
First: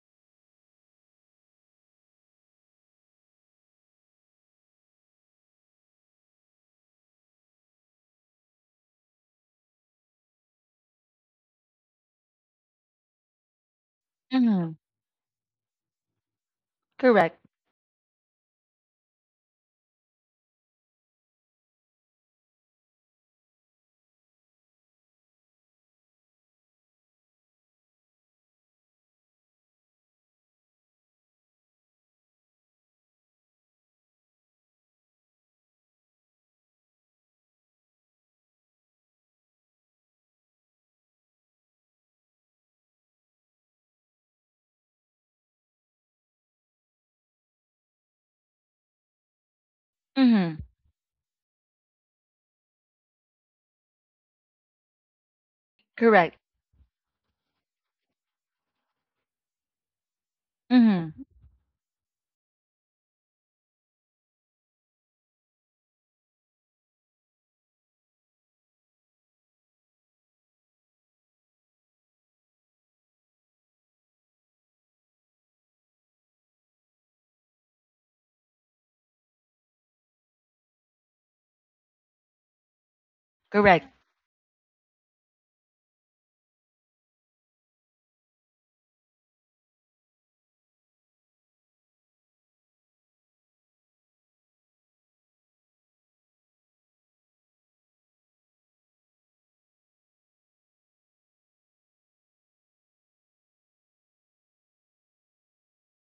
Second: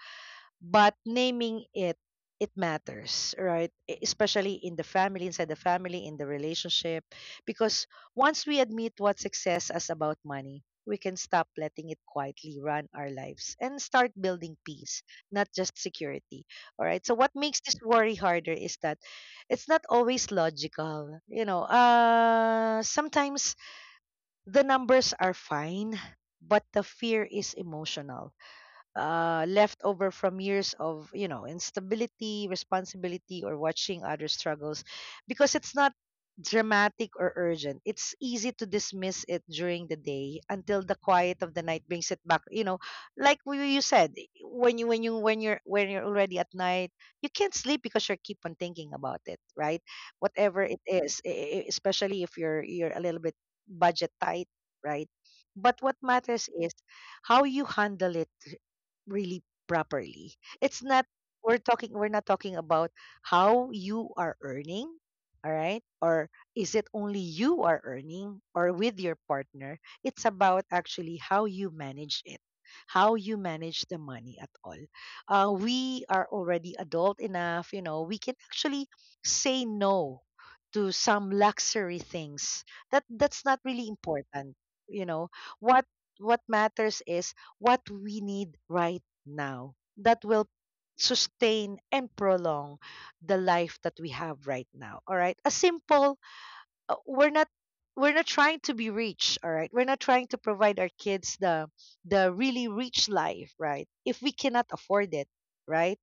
Speaker 2: But naming it, it matters, right? E- Especially in the family, inside the family, in the relationship. Because once we admit what success is about money, we can stop letting it quietly run our lives and start building
Speaker 1: Mhm.
Speaker 2: peace, not just security. All right. So, what
Speaker 1: Correct.
Speaker 2: makes this worry harder is that it's not always logical. You know, uh, sometimes the numbers are fine, but the fear is emotional, uh, left over from years of, you know, instability, responsibility, or watching other struggles, because it's not dramatic or urgent. It's easy to dismiss it during the day until the quiet of the night brings it back. You know, like, w- you said, when you when you when you're when you're already at night, you can't sleep because you keep on thinking about it, right? Whatever
Speaker 1: Mhm.
Speaker 2: it is, e- e- especially if you're you're a little bit budget tight, right? But what
Speaker 1: Correct.
Speaker 2: matters is how you handle it really properly. It's not,
Speaker 1: Mhm.
Speaker 2: we're talking we're not talking about how you are earning, all right? Or is it only you are earning or with your partner? It's about actually how you manage it, how you manage the money at all. Uh, we are already adult enough, you know, we can actually say no to some luxury things that that's not
Speaker 1: Correct.
Speaker 2: really important, you know. What what matters is what we need right now, that will sustain and prolong the life that we have right now. All right, a simple, uh, we're not, we're not trying to be rich, all right? We're not trying to provide our kids the, the really rich life, right, if we cannot afford it, right?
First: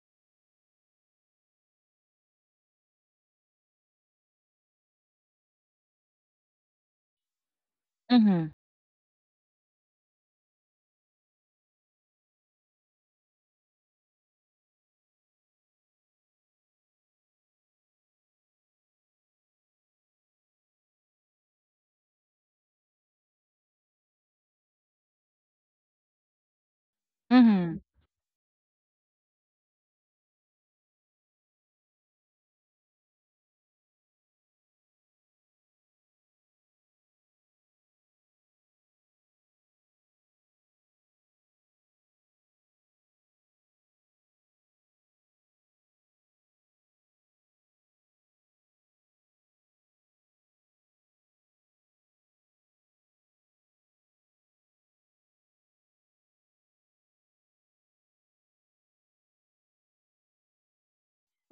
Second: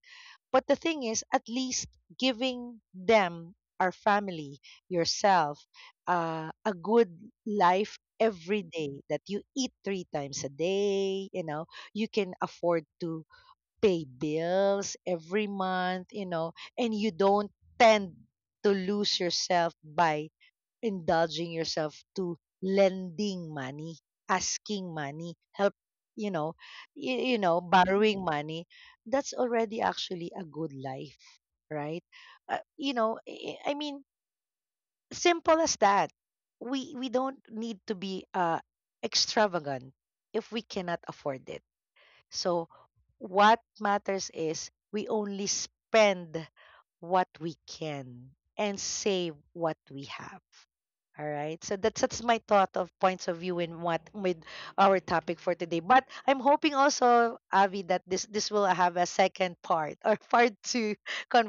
Speaker 2: But the thing is, at least giving them, our family, yourself, uh, a good life
Speaker 1: Mhm.
Speaker 2: every day, that you eat three times a day, you know, you can afford to pay bills every month, you know, and you don't tend to lose yourself by indulging yourself to lending money, asking money, help, you know, you, you know,
Speaker 1: Mhm.
Speaker 2: borrowing money, that's already actually a good life, right? Uh, you know, I I- mean, simple as that. We we don't need to be uh extravagant if we cannot afford it. So what matters is, we only spend what we can and save what we have, all right. So that's that's my thought of points of view in what with our topic for today. But I'm hoping also, Avi, that this this will have a second part, or part two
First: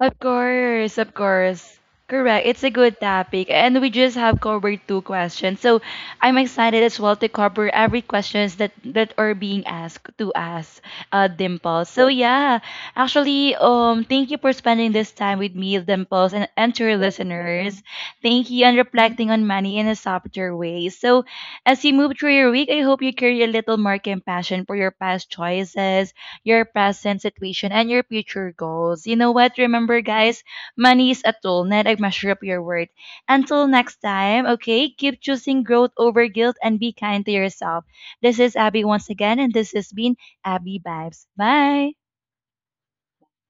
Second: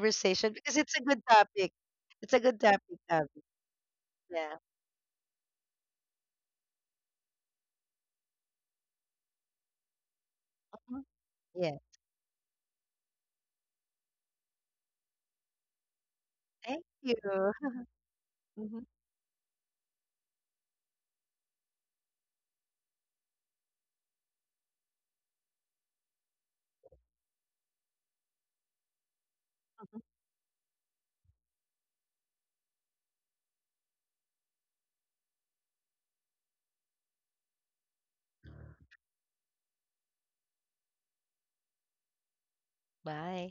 Speaker 1: Of
Speaker 2: because it's
Speaker 1: course,
Speaker 2: a
Speaker 1: of
Speaker 2: good
Speaker 1: course.
Speaker 2: topic. It's a
Speaker 1: Correct.
Speaker 2: good
Speaker 1: It's a good
Speaker 2: topic, Avi.
Speaker 1: topic. And we just have
Speaker 2: Yeah.
Speaker 1: covered two questions. So I'm excited as well to cover every questions that that are being asked to us,
Speaker 2: Mhm.
Speaker 1: uh,
Speaker 2: Yeah.
Speaker 1: Dimples. So yeah, actually, um, thank you for spending this time with me, Dimples, and, and
Speaker 2: Thank
Speaker 1: to your
Speaker 2: you.
Speaker 1: listeners. Thank you, and
Speaker 2: Mhm.
Speaker 1: reflecting on money in a softer way. So as you move through your week, I hope you carry a little more compassion for your past choices, your present situation, and your future goals. You know what?
Speaker 2: Mhm.
Speaker 1: Remember, guys, money is a tool, not a measure of your worth. Until next time, okay, keep choosing growth over guilt, and be kind to yourself. This is Abby once again, and this has been Abby Vibes. Bye.
Speaker 2: Bye.